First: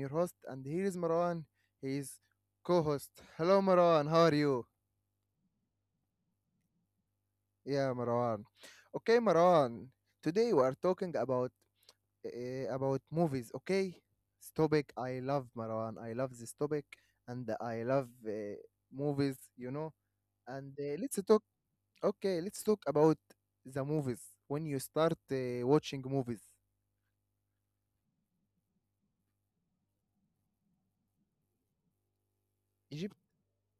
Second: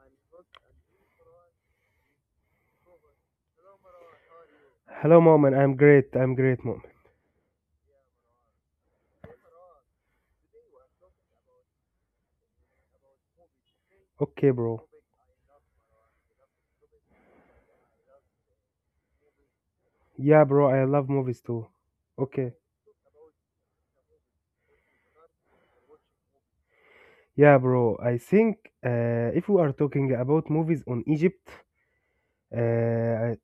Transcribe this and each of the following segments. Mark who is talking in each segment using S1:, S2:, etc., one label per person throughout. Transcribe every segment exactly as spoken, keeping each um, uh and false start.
S1: your host, and here is Marwan. He is co host. Hello, Marwan, how are you?
S2: Hello, mom, and I'm great. I'm great, mom.
S1: Yeah, Marwan. Okay, Marwan, today we are talking about uh, about movies, okay? This
S2: Okay,
S1: topic
S2: bro.
S1: I love, Marwan. I love this topic, and I love uh, movies, you know.
S2: Yeah,
S1: And
S2: bro,
S1: uh,
S2: I
S1: let's
S2: love
S1: talk,
S2: movies too.
S1: okay, let's talk
S2: Okay.
S1: about the movies when you start uh, watching movies.
S2: Yeah, bro, I think uh, if we are talking about movies on Egypt,
S1: Egypt,
S2: uh,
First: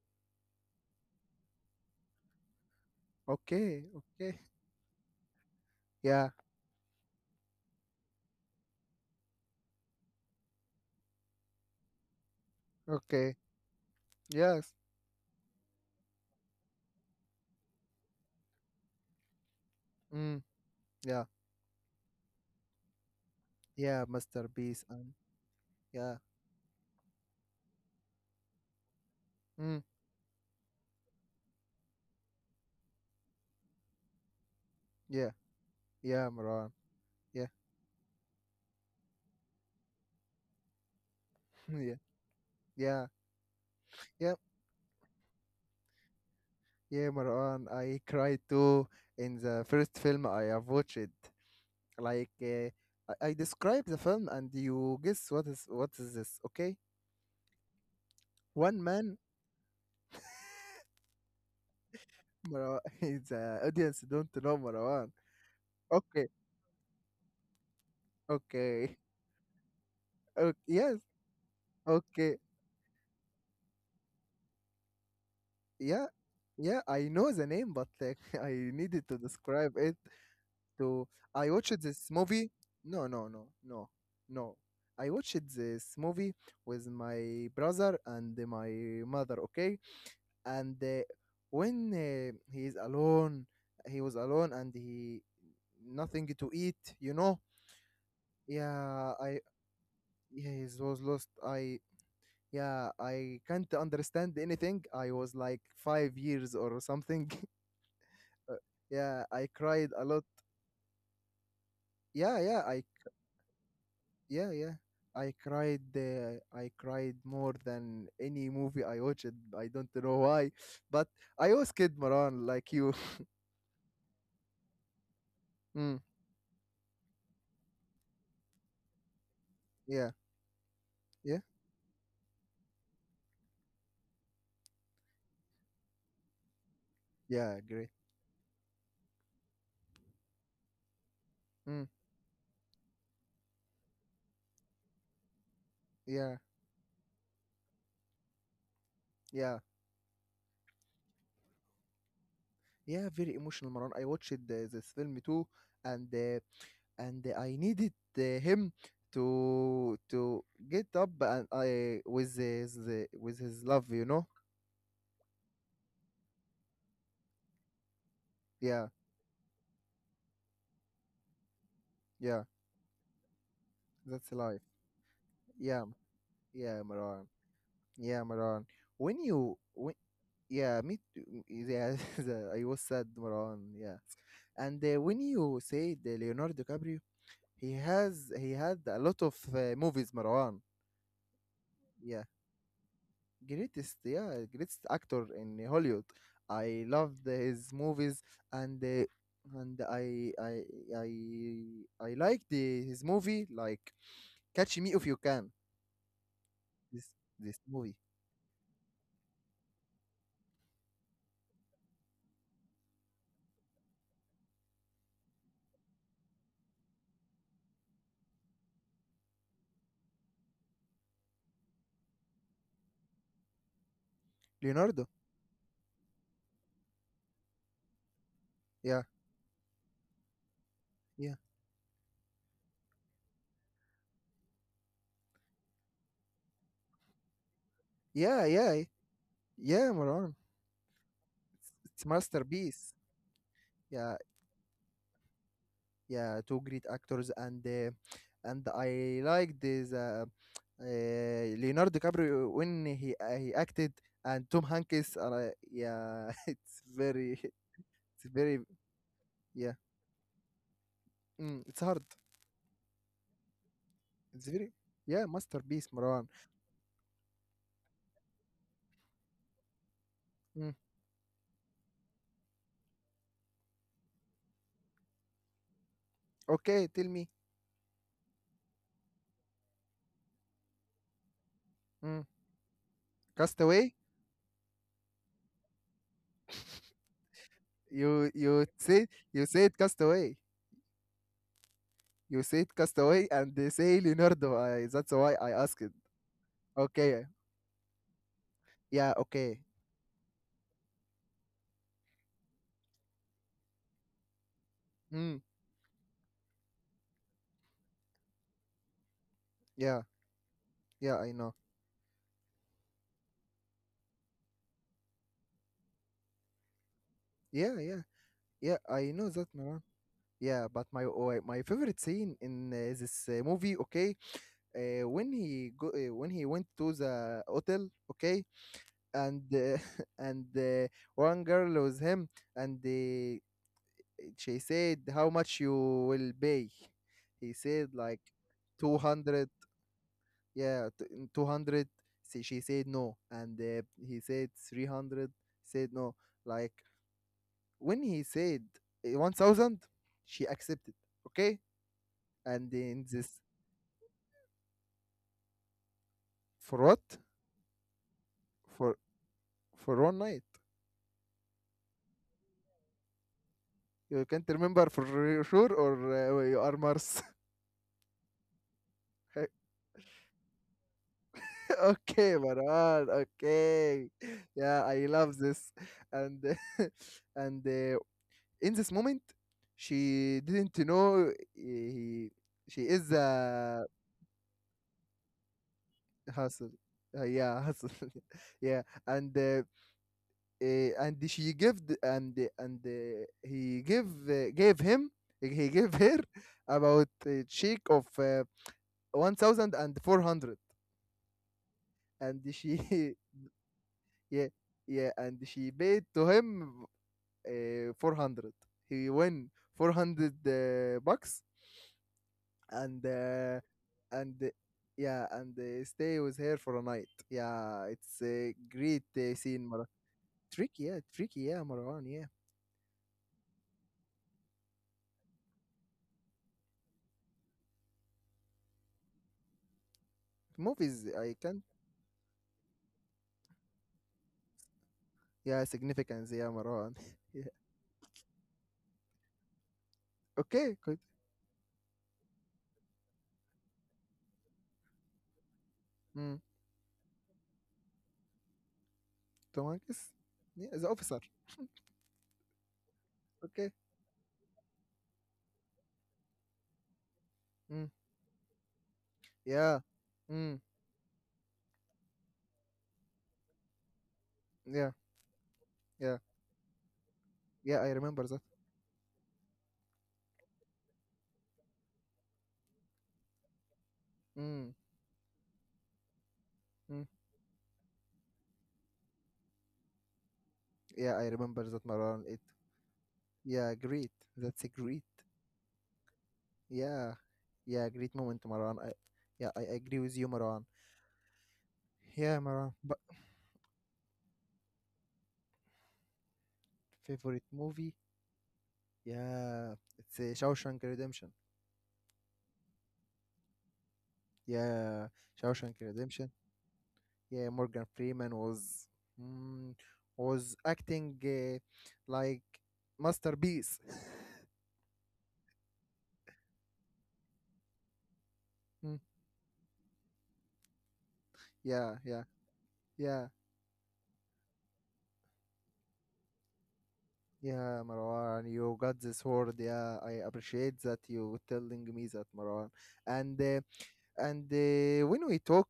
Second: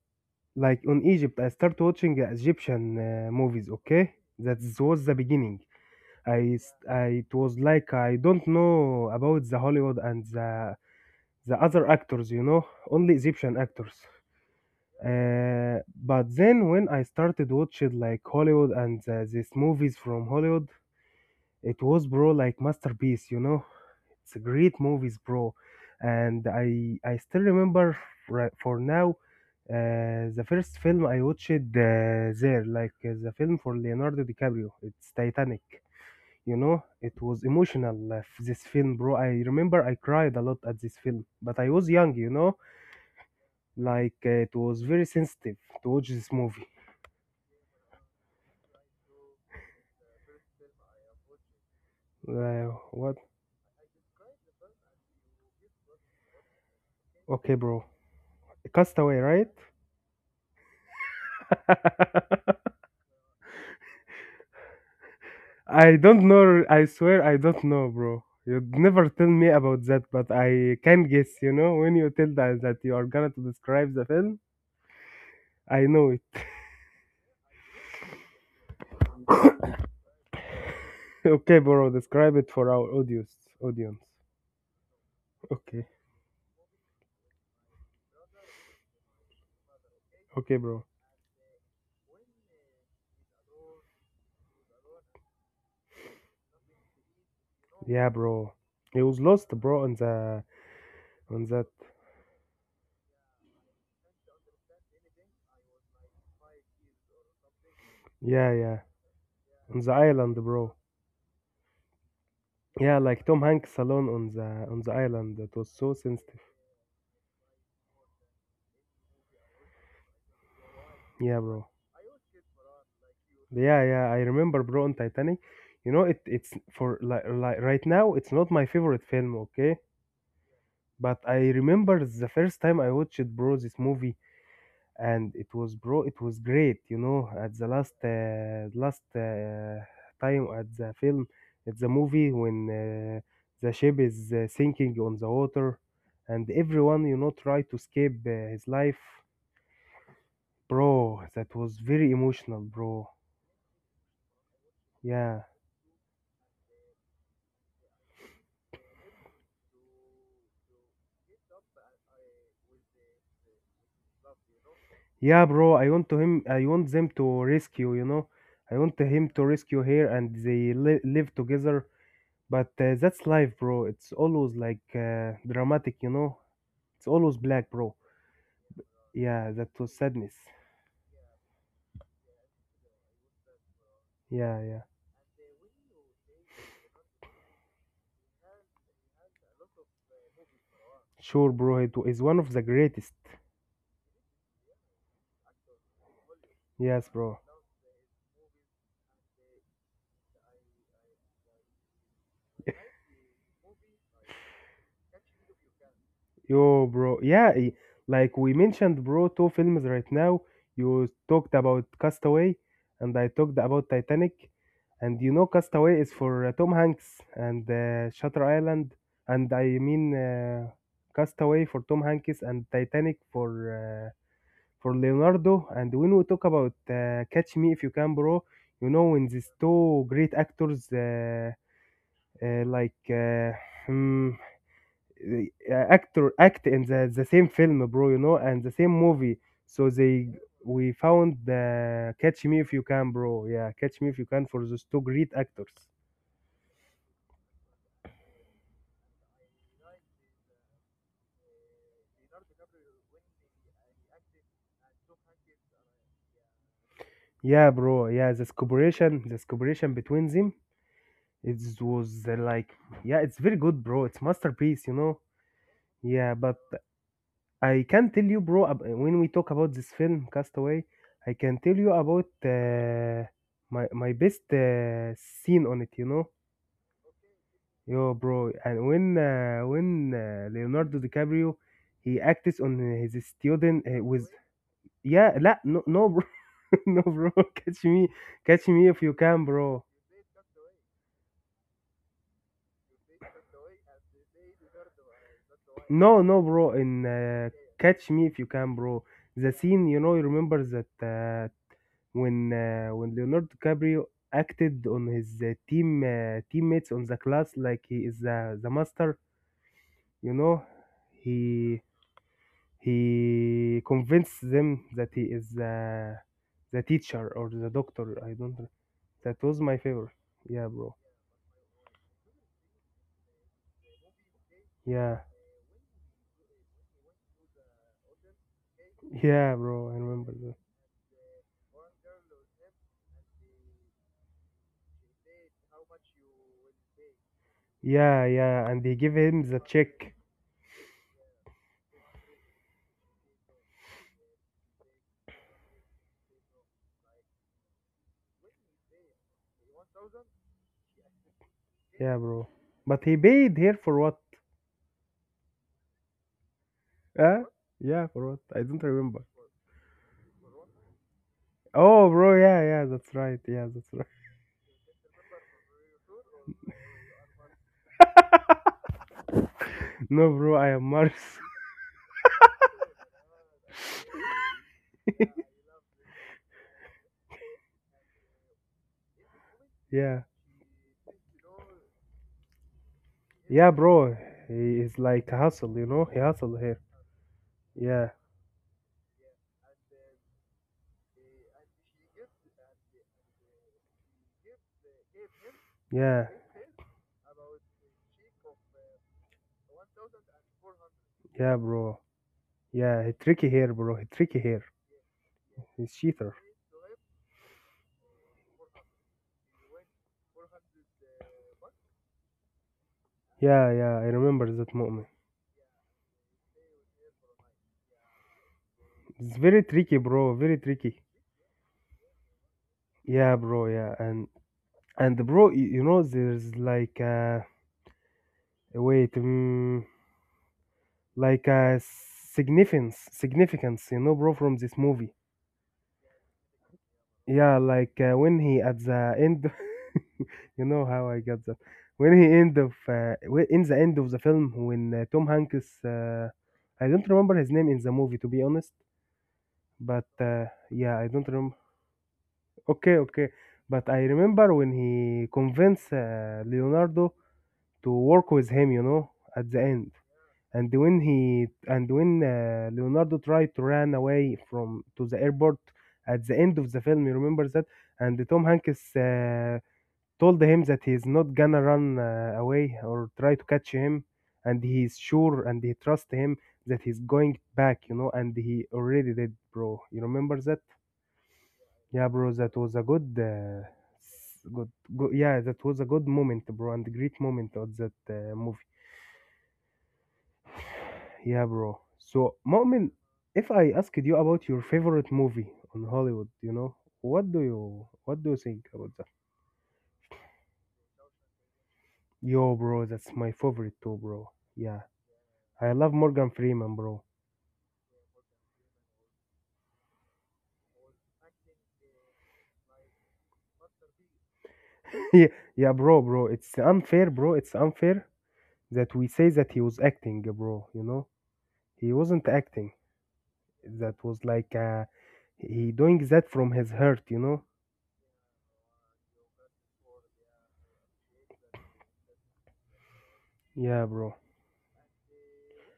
S2: like on Egypt, I start watching Egyptian uh, movies,
S1: okay,
S2: okay?
S1: okay.
S2: That was the beginning.
S1: Yeah.
S2: I, s- I- it was like I don't know about the Hollywood and the, the other actors, you know, only
S1: Okay.
S2: Egyptian actors.
S1: Yes.
S2: Uh, but then when I started watching like Hollywood and uh, these movies from
S1: Mm.
S2: Hollywood,
S1: Yeah.
S2: it was bro like masterpiece, you know.
S1: Yeah.
S2: It's a
S1: mister
S2: great
S1: Beast.
S2: movies,
S1: Um.
S2: bro.
S1: Yeah.
S2: And I I still remember right for now
S1: Mm.
S2: uh, the first film I watched uh, there, like uh, the film for Leonardo DiCaprio. It's
S1: Yeah.
S2: Titanic.
S1: Yeah.
S2: You
S1: Maran.
S2: know, it was
S1: Yeah.
S2: emotional. Uh, f- this film, bro. I remember I cried a lot at this film, but I was
S1: Yeah.
S2: young, you know.
S1: Yeah.
S2: Like uh,
S1: Yep.
S2: it was very sensitive to watch this movie.
S1: Yeah. Maran. I cried too in the first film I have watched. Like,
S2: Uh,
S1: uh,
S2: what?
S1: I, I describe the film, and you guess what is what is this? Okay.
S2: Okay, bro.
S1: One
S2: Castaway,
S1: man.
S2: right?
S1: Maran. The audience don't know Maran.
S2: I don't
S1: Okay.
S2: know. I swear I don't know, bro. You'd
S1: Okay.
S2: never tell me about that, but
S1: Okay.
S2: I can
S1: Yes.
S2: guess, you know, when you tell
S1: Okay.
S2: that, that you are gonna to describe the film, I know
S1: Yeah.
S2: it.
S1: Yeah, I know the name, but like I needed to describe it. To I
S2: Okay, bro,
S1: watched this
S2: describe it
S1: movie.
S2: for our
S1: No,
S2: audience.
S1: no, no, no,
S2: Audience.
S1: no. I watched
S2: Okay.
S1: this movie with my brother and my mother. Okay,
S2: Okay,
S1: and
S2: bro.
S1: uh, when uh, he is alone, he was alone and he nothing to eat. You know.
S2: Yeah, bro. He was
S1: Yeah,
S2: lost,
S1: I
S2: bro, on the
S1: yeah, he was lost.
S2: on that.
S1: I Yeah, I can't understand anything. I was like five years or something.
S2: Yeah,
S1: Uh,
S2: yeah.
S1: yeah, I
S2: On the
S1: cried a lot.
S2: island, bro.
S1: Yeah, yeah, I
S2: Yeah, like Tom Hanks alone on the
S1: Yeah, yeah.
S2: on the island.
S1: I
S2: That was
S1: cried.
S2: so sensitive.
S1: Uh, I cried more than any movie I watched. I don't know why, but
S2: Yeah,
S1: I
S2: bro.
S1: was kid Maran like you.
S2: Yeah, yeah, I remember, bro, on Titanic. You
S1: Mm,
S2: know, it it's for like, like right now, it's not my favorite film, okay?
S1: yeah,
S2: But I
S1: yeah,
S2: remember the first time I watched, bro, this movie, and it was, bro, it was great. You know, at
S1: yeah.
S2: the
S1: Great.
S2: last uh, last uh, time at the film, at the
S1: Mm,
S2: movie when uh, the ship is uh, sinking on the water,
S1: yeah,
S2: and everyone, you know, try to escape uh, his life,
S1: yeah,
S2: bro. That was very emotional, bro.
S1: yeah. Very emotional, Maran. I watched uh, this film
S2: Yeah.
S1: too, and uh, and uh, I needed uh, him to to get up and I with his uh, with his love. You know.
S2: Yeah, bro. I want to him. I want them to rescue. You know, I
S1: Yeah,
S2: want him to rescue her, and they li- live together.
S1: yeah.
S2: But uh, that's life, bro. It's
S1: That's
S2: always
S1: life.
S2: like uh,
S1: Yeah,
S2: dramatic. You know,
S1: yeah,
S2: it's
S1: Maran.
S2: always black, bro.
S1: Yeah, Maran, when
S2: Yeah,
S1: you
S2: that was
S1: when,
S2: sadness.
S1: yeah, me too. Yeah, the- I was sad, Moran. Yeah,
S2: Yeah, yeah.
S1: and uh, when you say the Leonardo DiCaprio, he has he had a lot of uh, movies, Marwan.
S2: Sure, bro. It is
S1: Yeah,
S2: one of the greatest.
S1: greatest, yeah, greatest actor in Hollywood. I
S2: Yes,
S1: loved
S2: bro.
S1: his movies, and uh, and I I I I like the his movie like Catch Me If You Can.
S2: Yo,
S1: This
S2: bro. Yeah,
S1: this
S2: i-
S1: movie,
S2: like we mentioned, bro, two films right now. You talked about Castaway, and I talked about Titanic. And you know, Castaway is for uh, Tom Hanks and uh, Shutter Island, and I mean uh, Castaway for Tom Hanks and Titanic for uh, for
S1: Leonardo.
S2: Leonardo. And when we talk about uh, Catch Me If You Can, bro, you
S1: Yeah,
S2: know when these two great actors,
S1: yeah,
S2: uh, uh, like. Uh, hmm, the uh, actor act in the, the same film, bro, you know,
S1: yeah,
S2: and the
S1: yeah,
S2: same movie, so
S1: yeah,
S2: they
S1: Marwan.
S2: we found
S1: It's
S2: the Catch Me If You
S1: masterpiece.
S2: Can, bro. Yeah, Catch Me If
S1: Yeah,
S2: You Can for those two great actors.
S1: yeah, two great actors and uh, and I liked this uh, uh, Leonardo DiCaprio when he uh, he acted and Tom Hanks and I, yeah. it's very
S2: Yeah, bro.
S1: it's
S2: Yeah, this
S1: very
S2: collaboration, this
S1: Yeah.
S2: collaboration between them, it
S1: Mm, it's hard.
S2: was uh, like, yeah, it's very good, bro. It's
S1: It's very.
S2: masterpiece, you know.
S1: Yeah, masterpiece Marwan.
S2: Yeah, but I can tell you, bro, ab- when we talk about this film
S1: mm.
S2: Castaway, I can tell you about uh, my my best uh, scene on it, you know.
S1: Okay, tell me.
S2: Yo, bro, and when uh, when uh, Leonardo DiCaprio he
S1: Mm.
S2: acts on his student
S1: Castaway.
S2: uh, with yeah, la, no, no, bro, no, bro, catch me,
S1: you
S2: catch
S1: you
S2: me if you
S1: said,
S2: can,
S1: you said
S2: bro.
S1: Castaway. You said Castaway and they say Leonardo, I, that's why I asked.
S2: No, no, bro, in
S1: Okay.
S2: uh, Catch Me If You Can, bro.
S1: Yeah,
S2: The
S1: okay.
S2: scene, you know, you remember that uh, when uh, when Leonardo DiCaprio acted on his
S1: Mm,
S2: uh, team uh, teammates on the class like he is uh, the master,
S1: yeah,
S2: you know,
S1: yeah, I know.
S2: he he convinced them that he is the, the teacher or the
S1: Yeah, yeah.
S2: doctor. I don't.
S1: Yeah, I know
S2: That
S1: that,
S2: was my
S1: Maran.
S2: favorite. Yeah,
S1: Yeah, but
S2: bro.
S1: my oh, my favorite scene in uh, this uh, movie, okay, uh,
S2: Yeah,
S1: when he go uh, when he went to the hotel, okay, and
S2: yeah,
S1: uh,
S2: bro. I remember
S1: and
S2: that.
S1: uh, one girl was him, and uh, she said, "How much you will pay?" He said
S2: Yeah,
S1: like
S2: yeah. And he
S1: two
S2: gave him
S1: hundred.
S2: the check.
S1: Yeah, two hundred. She said no, and uh, he said three hundred. Said no. Like when he said eh, one thousand, she accepted. Okay,
S2: Yeah, bro.
S1: and
S2: But
S1: in
S2: he
S1: this
S2: paid here for what?
S1: for what,
S2: Huh? Yeah, for what? I don't
S1: for
S2: remember.
S1: for one night.
S2: Oh, bro. Yeah, yeah. That's right. Yeah, that's right.
S1: You can't remember for sure, or uh, you are Mars?
S2: No, bro. I am Mars.
S1: Okay, Maran, okay. Yeah, I love this. And and uh, in this moment
S2: Yeah.
S1: she didn't know eh, he, she is
S2: Yeah,
S1: a
S2: bro. He is like hustle, you know? He hustle
S1: hustle.
S2: here.
S1: Uh, yeah, hustle.
S2: Yeah.
S1: Yeah, and uh, uh, and she gave the- and the- and uh, he gave uh, gave him he gave her
S2: Yeah.
S1: about a check of uh, one thousand four hundred and four hundred,
S2: Yeah, bro.
S1: and she.
S2: Yeah, he tricky here, bro. He tricky
S1: Yeah,
S2: here.
S1: yeah, and she
S2: He's
S1: paid to
S2: cheater.
S1: him uh, four hundred. He won four hundred uh, bucks, and uh,
S2: Yeah, yeah, I
S1: and
S2: remember
S1: uh,
S2: that moment.
S1: yeah, and uh, stay with her for a night. Yeah, it's a great
S2: It's
S1: uh,
S2: very
S1: scene, Mara-.
S2: tricky, bro. Very
S1: Tricky,
S2: tricky.
S1: yeah, tricky, yeah, Marwan, yeah.
S2: Yeah, bro. Yeah, and and bro, y- you know, there's like uh, wait, mm,
S1: movies I
S2: like
S1: can't
S2: uh, significance, significance, you know, bro, from this movie.
S1: Yeah, significance. Yeah, Marwan. Yeah.
S2: Yeah, like uh, when he at the end, you
S1: Okay,
S2: know
S1: good.
S2: how I got that. When he end of uh, when- in the end of the film, when uh, Tom Hanks, uh,
S1: Mm.
S2: I don't remember his name in the movie, to be honest.
S1: Tom
S2: But
S1: Hanks.
S2: uh,
S1: Yeah, the
S2: yeah, I
S1: officer.
S2: don't remember. Okay, okay.
S1: Okay.
S2: But I remember when he convinced uh, Leonardo to
S1: Mm.
S2: work with him, you know, at the
S1: Yeah.
S2: end.
S1: Mm.
S2: And when he and when uh, Leonardo tried to run away from
S1: Yeah.
S2: to the airport
S1: Yeah.
S2: at the end of the film, you remember that?
S1: Yeah, I
S2: And
S1: remember
S2: Tom
S1: that.
S2: Hanks uh, told him that he's not gonna run uh, away or try to catch him, and
S1: Mm.
S2: he's sure and he trusts him that he's
S1: Mm.
S2: going back, you know, and he already did, bro. You remember that?
S1: Yeah, I remember that,
S2: Yeah,
S1: Marwan.
S2: bro,
S1: It.
S2: that was a good, uh,
S1: Yeah, great.
S2: s-
S1: That's
S2: good,
S1: a great.
S2: good, yeah, that was a good moment, bro, and great
S1: Yeah.
S2: moment of that
S1: Yeah, great
S2: uh,
S1: moment,
S2: movie.
S1: Marwan. I, yeah, I agree with you, Marwan.
S2: Yeah, bro. So,
S1: Yeah, Marwan.
S2: Mu'min,
S1: But
S2: if I asked you about your favorite movie on Hollywood, you know, what do
S1: favorite
S2: you,
S1: movie?
S2: what do you think about that?
S1: Yeah, it's a Shawshank Redemption.
S2: Yo, bro, that's my favorite too, bro. Yeah,
S1: Yeah,
S2: I
S1: Shawshank
S2: love Morgan
S1: Redemption.
S2: Freeman, bro.
S1: Yeah, Morgan Freeman was. mm, was acting uh, like masterpiece.
S2: Yeah, yeah, bro, bro. It's unfair, bro. It's unfair that we
S1: Mm,
S2: say that he was acting, bro. You know, he
S1: yeah,
S2: wasn't
S1: yeah,
S2: acting.
S1: yeah,
S2: That was like uh, he doing that from his heart, you know?
S1: yeah, Marwan. You got this word. Yeah, I appreciate that you telling me that, Marwan. And uh,
S2: Yeah, bro.
S1: and uh, when we talk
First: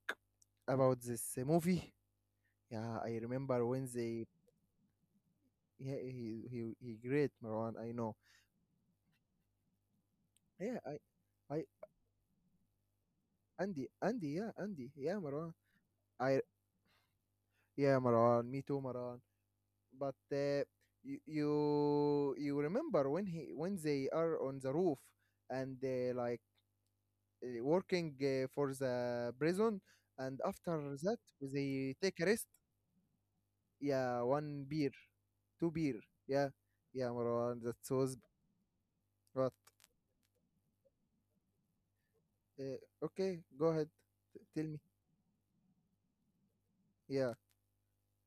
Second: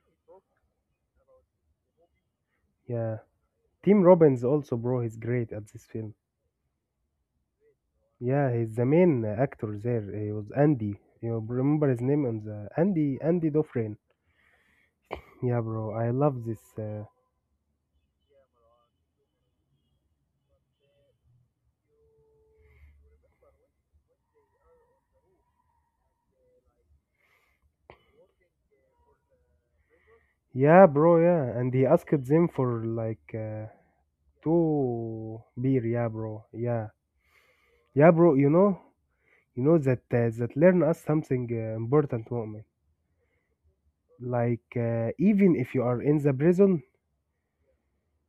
S1: about this uh, movie, yeah, I
S2: Yeah.
S1: remember when
S2: Tim
S1: they.
S2: Robbins also, bro, he's great at this
S1: Yeah,
S2: film.
S1: he he he great Marwan. I know.
S2: Yeah, he's the main actor there. He was
S1: Yeah, I
S2: Andy. You
S1: I
S2: remember his name on the Andy Andy
S1: Andy,
S2: Dufresne.
S1: Andy yeah, Andy, yeah, Marwan.
S2: Yeah, bro. I
S1: I
S2: love this. Uh,
S1: Yeah, Marwan. Me too, Marwan. But uh, you, you you remember when he when they are on the roof and uh, like uh, working uh, for the prison, and
S2: yeah,
S1: after
S2: bro.
S1: that
S2: Yeah, and he
S1: they
S2: asked
S1: take a
S2: them
S1: rest.
S2: for like uh,
S1: Yeah, one beer.
S2: two
S1: Two
S2: beer.
S1: beer.
S2: Yeah, bro.
S1: Yeah,
S2: Yeah,
S1: yeah, Marwan, that
S2: yeah,
S1: was.
S2: bro. You know,
S1: But
S2: you know that uh, that learn us something uh, important, moment.
S1: uh, okay, go ahead. T- tell
S2: Like
S1: me.
S2: uh, even if you are in the prison,
S1: Yeah.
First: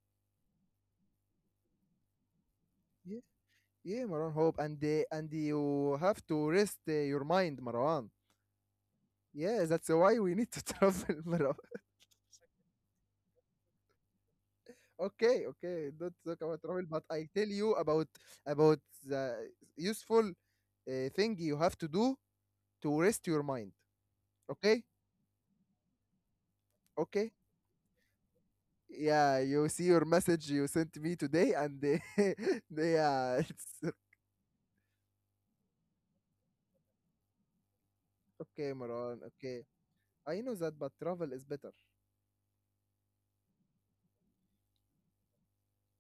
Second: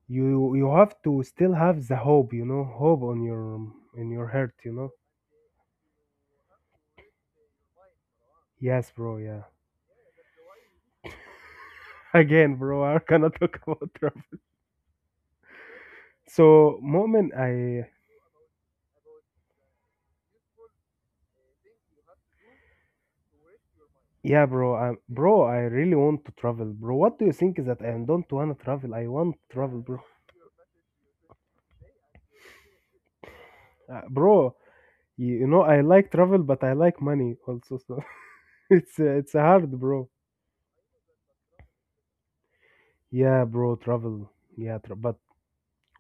S2: you you have to still have the hope, you know, hope on
S1: Yeah,
S2: your
S1: yeah,
S2: in your
S1: Marwan,
S2: heart,
S1: hope,
S2: you
S1: and
S2: know.
S1: uh, and you have to rest uh, your mind, Marwan.
S2: Yes, bro. Yeah.
S1: Yeah, that's why we need to travel. Marwan.
S2: Again, bro, I cannot talk about travel
S1: Okay, okay, don't talk about
S2: so
S1: travel, but I
S2: moment
S1: tell you
S2: I
S1: about about the useful uh, thing you have to do to rest your mind.
S2: yeah, bro,
S1: Okay,
S2: I bro, I really want to travel, bro. What do
S1: okay.
S2: you think is that? I don't want to travel. I want
S1: Yeah,
S2: to
S1: you
S2: travel,
S1: see
S2: bro.
S1: your message you sent me today, and uh, yeah, it's
S2: Uh, bro, you, you know, I like travel but I like money also, so
S1: okay,
S2: it's uh,
S1: Maran.
S2: it's
S1: Okay,
S2: hard, bro.
S1: I know that, but travel is better.
S2: Yeah, bro, travel. Yeah, tra- but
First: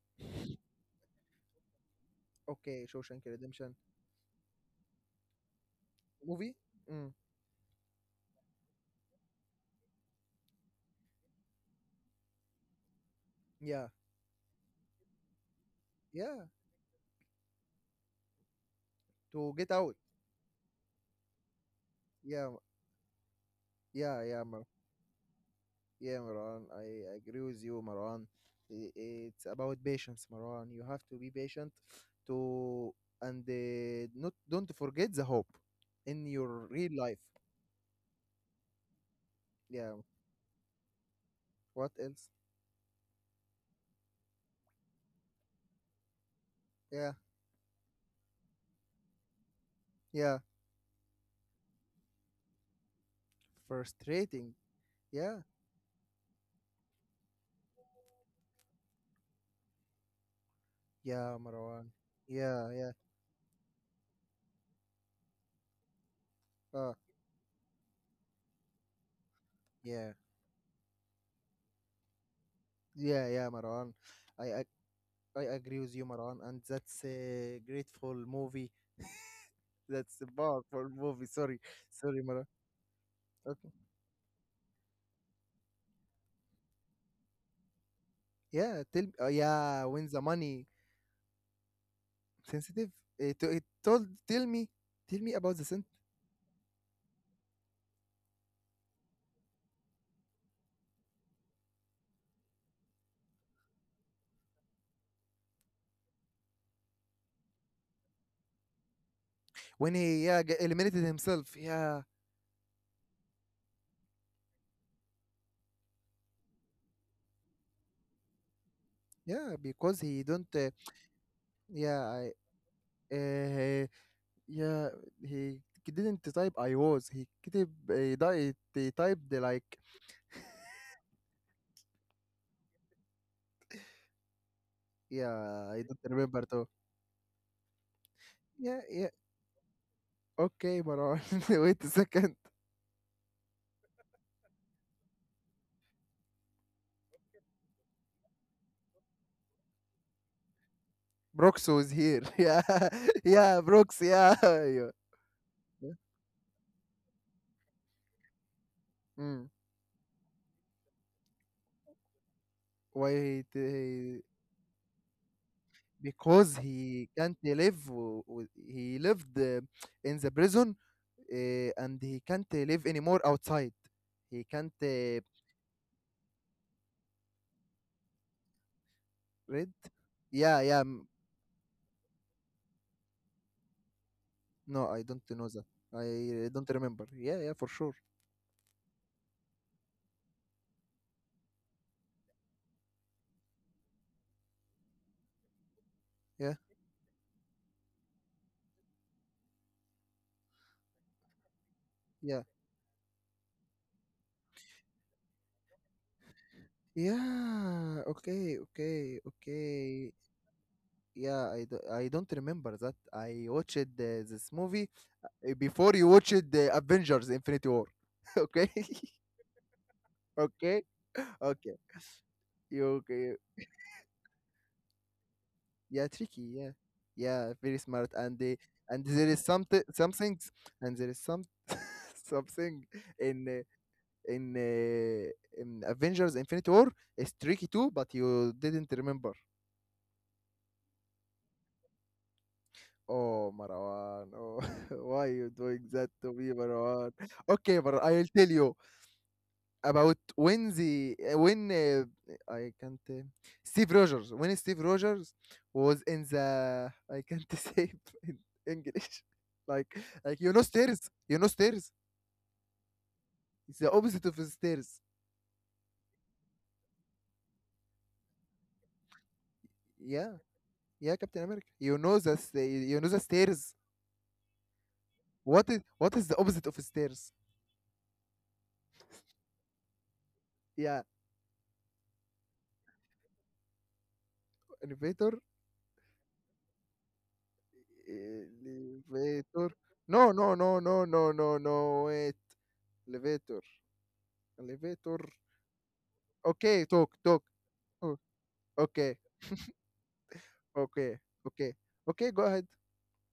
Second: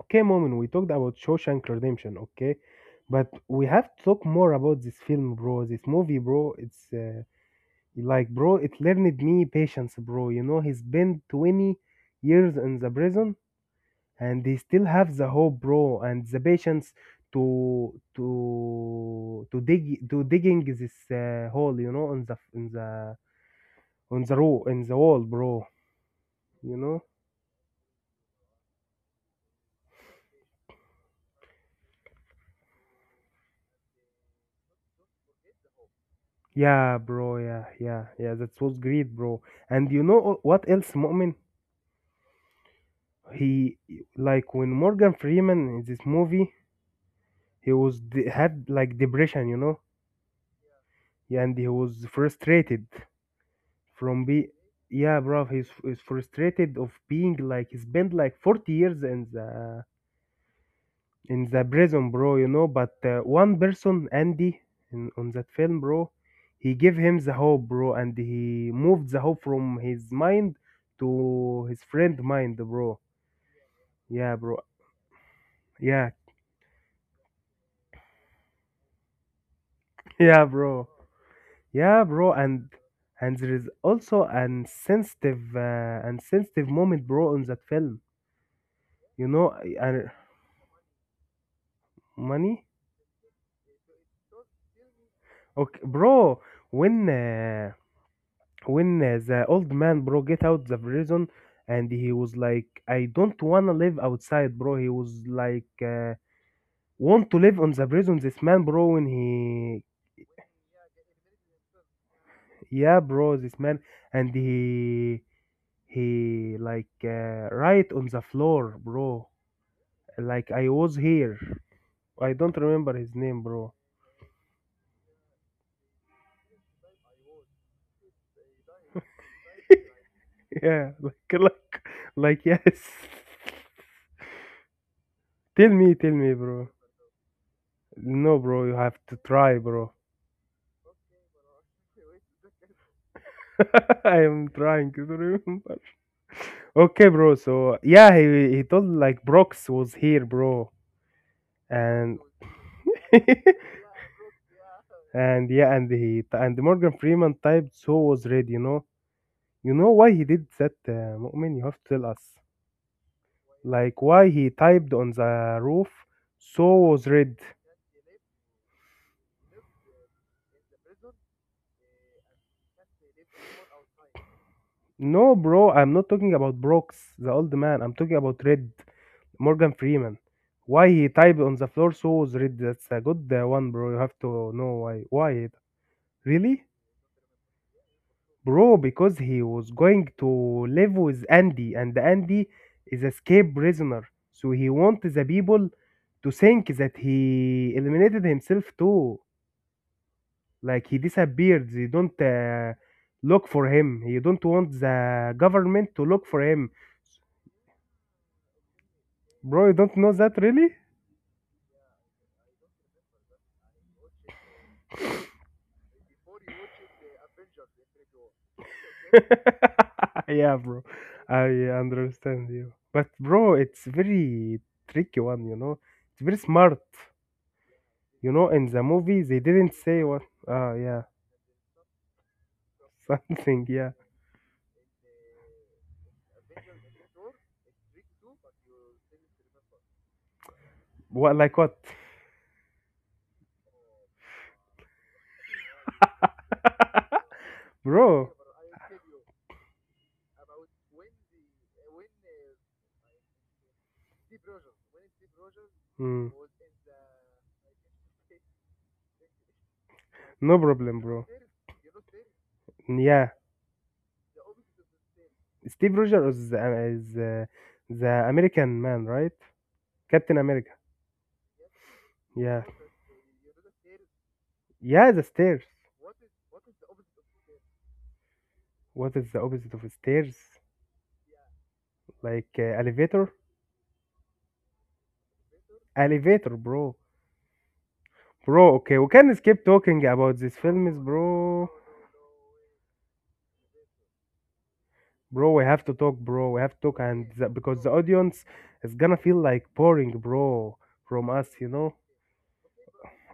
S2: okay, Moment, we talked about Shawshank Redemption, okay?
S1: Okay, Shawshank
S2: But we
S1: Redemption
S2: have to talk more about this film, bro. This movie,
S1: movie.
S2: bro. It's
S1: Mm,
S2: uh, like, bro, it learned me patience, bro. You know, he's been twenty years in the prison
S1: yeah,
S2: and he still have the hope, bro, and the
S1: yeah.
S2: patience to to
S1: To
S2: to
S1: get out.
S2: dig to digging this uh, hole, you know, on the
S1: Yeah,
S2: in the
S1: yeah,
S2: on the
S1: yeah,
S2: row
S1: Maran.
S2: in the wall, bro.
S1: Yeah, Maran,
S2: You
S1: I
S2: know?
S1: agree with you, Maran. I- It's about patience, Maran. You have to be patient to, and uh, not, don't forget the hope in your real
S2: Yeah,
S1: life.
S2: bro. Yeah, yeah, yeah. That was great, bro.
S1: Yeah.
S2: And you know uh, what else, Mu'min?
S1: What else?
S2: He Like when Morgan Freeman in this movie,
S1: Yeah.
S2: he was de- had like depression, you know.
S1: Yeah.
S2: Yeah, and he was frustrated from be
S1: Frustrating.
S2: yeah,
S1: Yeah.
S2: bro, he's, he's frustrated of being like he spent like forty years in the
S1: Yeah,
S2: in the
S1: Maran.
S2: prison, bro, you know.
S1: Yeah. Yeah.
S2: But uh, one person, Andy, in, on that film, bro, he
S1: Ah.
S2: gave him the hope, bro, and he moved the hope from his
S1: Yeah.
S2: mind to his friend mind, bro.
S1: Yeah. Yeah, Maran.
S2: Yeah,
S1: I
S2: bro.
S1: ag- I agree with you,
S2: Yeah.
S1: Maran. And that's a grateful movie. That's a
S2: Yeah,
S1: powerful
S2: bro.
S1: movie. Sorry.
S2: Yeah,
S1: Sorry,
S2: bro,
S1: Marwan.
S2: and and there is
S1: Okay.
S2: also an sensitive uh, and sensitive moment, bro, on that film.
S1: Yeah, tell me. Uh,
S2: You know, I-
S1: yeah, when
S2: and
S1: the money
S2: money.
S1: sensitive, it, to- it told, tell me, tell me about the
S2: Okay,
S1: sin
S2: bro, when uh, when uh, the old man, bro, get out the prison, and he was like, I don't wanna live outside, bro. He was like, uh, want to live on the prison. This man, bro, when he,
S1: when he. Yeah, g- eliminated himself. Yeah,
S2: yeah, bro, this man, and he he like uh, right on the floor, bro,
S1: yeah, because he don't
S2: like I
S1: uh,
S2: was here.
S1: yeah. I,
S2: I don't remember his name, bro.
S1: uh, yeah, he k- didn't type I was, he كتب he, di- he typed like.
S2: Yeah, like like like yes.
S1: Yeah,
S2: Tell
S1: I
S2: me,
S1: don't
S2: tell me,
S1: remember though.
S2: bro. No, bro, you
S1: Yeah,
S2: have
S1: yeah.
S2: to try, bro.
S1: Okay, Maran. Wait a second.
S2: I am trying to remember. Okay, bro. So yeah, he he told like Brox was here, bro,
S1: Brooks was
S2: and
S1: here. Yeah, yeah, Brooks. Yeah. Yeah.
S2: and yeah, and he and Morgan Freeman typed so was Red. You know,
S1: Mm.
S2: you know why he did that, uh, Mu'min? You have to tell us,
S1: Why
S2: like
S1: he,
S2: why he typed on the roof.
S1: because
S2: So was
S1: he
S2: Red.
S1: can't live w- w- he lived uh, in the prison, uh, and he can't live anymore outside. He can't uh,
S2: No, bro, I'm not talking about Brooks, the old man. I'm talking about Red,
S1: read.
S2: Morgan Freeman.
S1: Yeah, yeah,
S2: Why
S1: m-.
S2: he typed on the floor so was Red. That's a good uh, one, bro. You have to know
S1: No,
S2: why.
S1: I don't
S2: Why?
S1: know
S2: it-
S1: that. I uh,
S2: Really?
S1: Don't remember. Yeah, yeah, for sure.
S2: Bro, because he was going to live with Andy, and Andy is a escape prisoner. So he wants the people to
S1: Yeah,
S2: think that he eliminated himself too. Like he disappeared. They don't
S1: yeah,
S2: uh, look for him. You don't want the government to look for him.
S1: yeah. Okay, okay,
S2: Bro, you don't
S1: okay.
S2: know that really?
S1: Yeah, i, do, I don't remember that I watched uh, this movie uh, before you watched the Avengers Infinity War. Okay.
S2: Yeah,
S1: Okay,
S2: bro. I
S1: okay.
S2: understand you.
S1: You
S2: But
S1: okay.
S2: bro, it's very tricky one, you know.
S1: Yeah,
S2: It's very
S1: tricky, yeah.
S2: smart.
S1: Yeah, very smart,
S2: You
S1: and
S2: know,
S1: they,
S2: in the
S1: and
S2: movie
S1: there
S2: they
S1: is
S2: didn't
S1: something, th-
S2: say
S1: some
S2: what
S1: things,
S2: ah
S1: and
S2: yeah.
S1: there is some something in
S2: Something,
S1: uh,
S2: yeah.
S1: in uh, in Avengers Infinity War is tricky too, but you didn't remember.
S2: What like what?
S1: Oh Marwan, oh, why you doing that to me, Marwan? Okay, Marwan, I'll
S2: Bro.
S1: tell you about when the eh, when uh, I can't uh, Steve Rogers, when Steve Rogers was in
S2: Mm,
S1: the, I can't say in English like like you
S2: no
S1: know,
S2: problem,
S1: stairs,
S2: bro.
S1: you know, stairs.
S2: Yeah.
S1: It's the opposite of the stairs.
S2: Steve Rogers is, uh, is uh, the American man, right?
S1: Yeah.
S2: Captain America.
S1: Yeah, Captain America. You know the
S2: Yeah.
S1: sta-, you know the stairs.
S2: Yeah, the stairs.
S1: What is, what is the opposite of stairs?
S2: What is the opposite of stairs?
S1: Yeah.
S2: Like uh, elevator.
S1: Elevator.
S2: Elevator, bro. Bro, okay, we can skip
S1: Elevator.
S2: talking
S1: No,
S2: about
S1: no,
S2: these
S1: no, no,
S2: films,
S1: no, no,
S2: bro.
S1: no, wait. Elevator. Elevator.
S2: Bro, we have to talk, bro. We have to
S1: Okay,
S2: talk
S1: talk,
S2: and
S1: talk.
S2: the, because the audience is gonna
S1: Okay,
S2: feel like boring, bro,
S1: okay,
S2: from us, you
S1: okay,
S2: know.
S1: okay, go ahead.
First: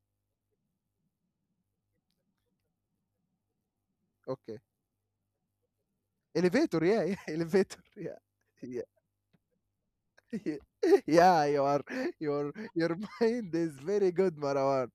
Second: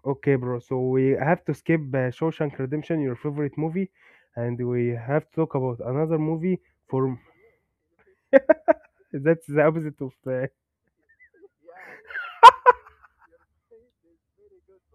S2: Okay, bro, so we have to skip uh, Shawshank Redemption, your favorite movie, and
S1: Okay.
S2: we have to talk about another movie
S1: Elevator, yeah, yeah.
S2: for
S1: Elevator, yeah. Yeah,
S2: that's the opposite of uh,
S1: yeah, yeah, you are, your your mind is very good, Marwan.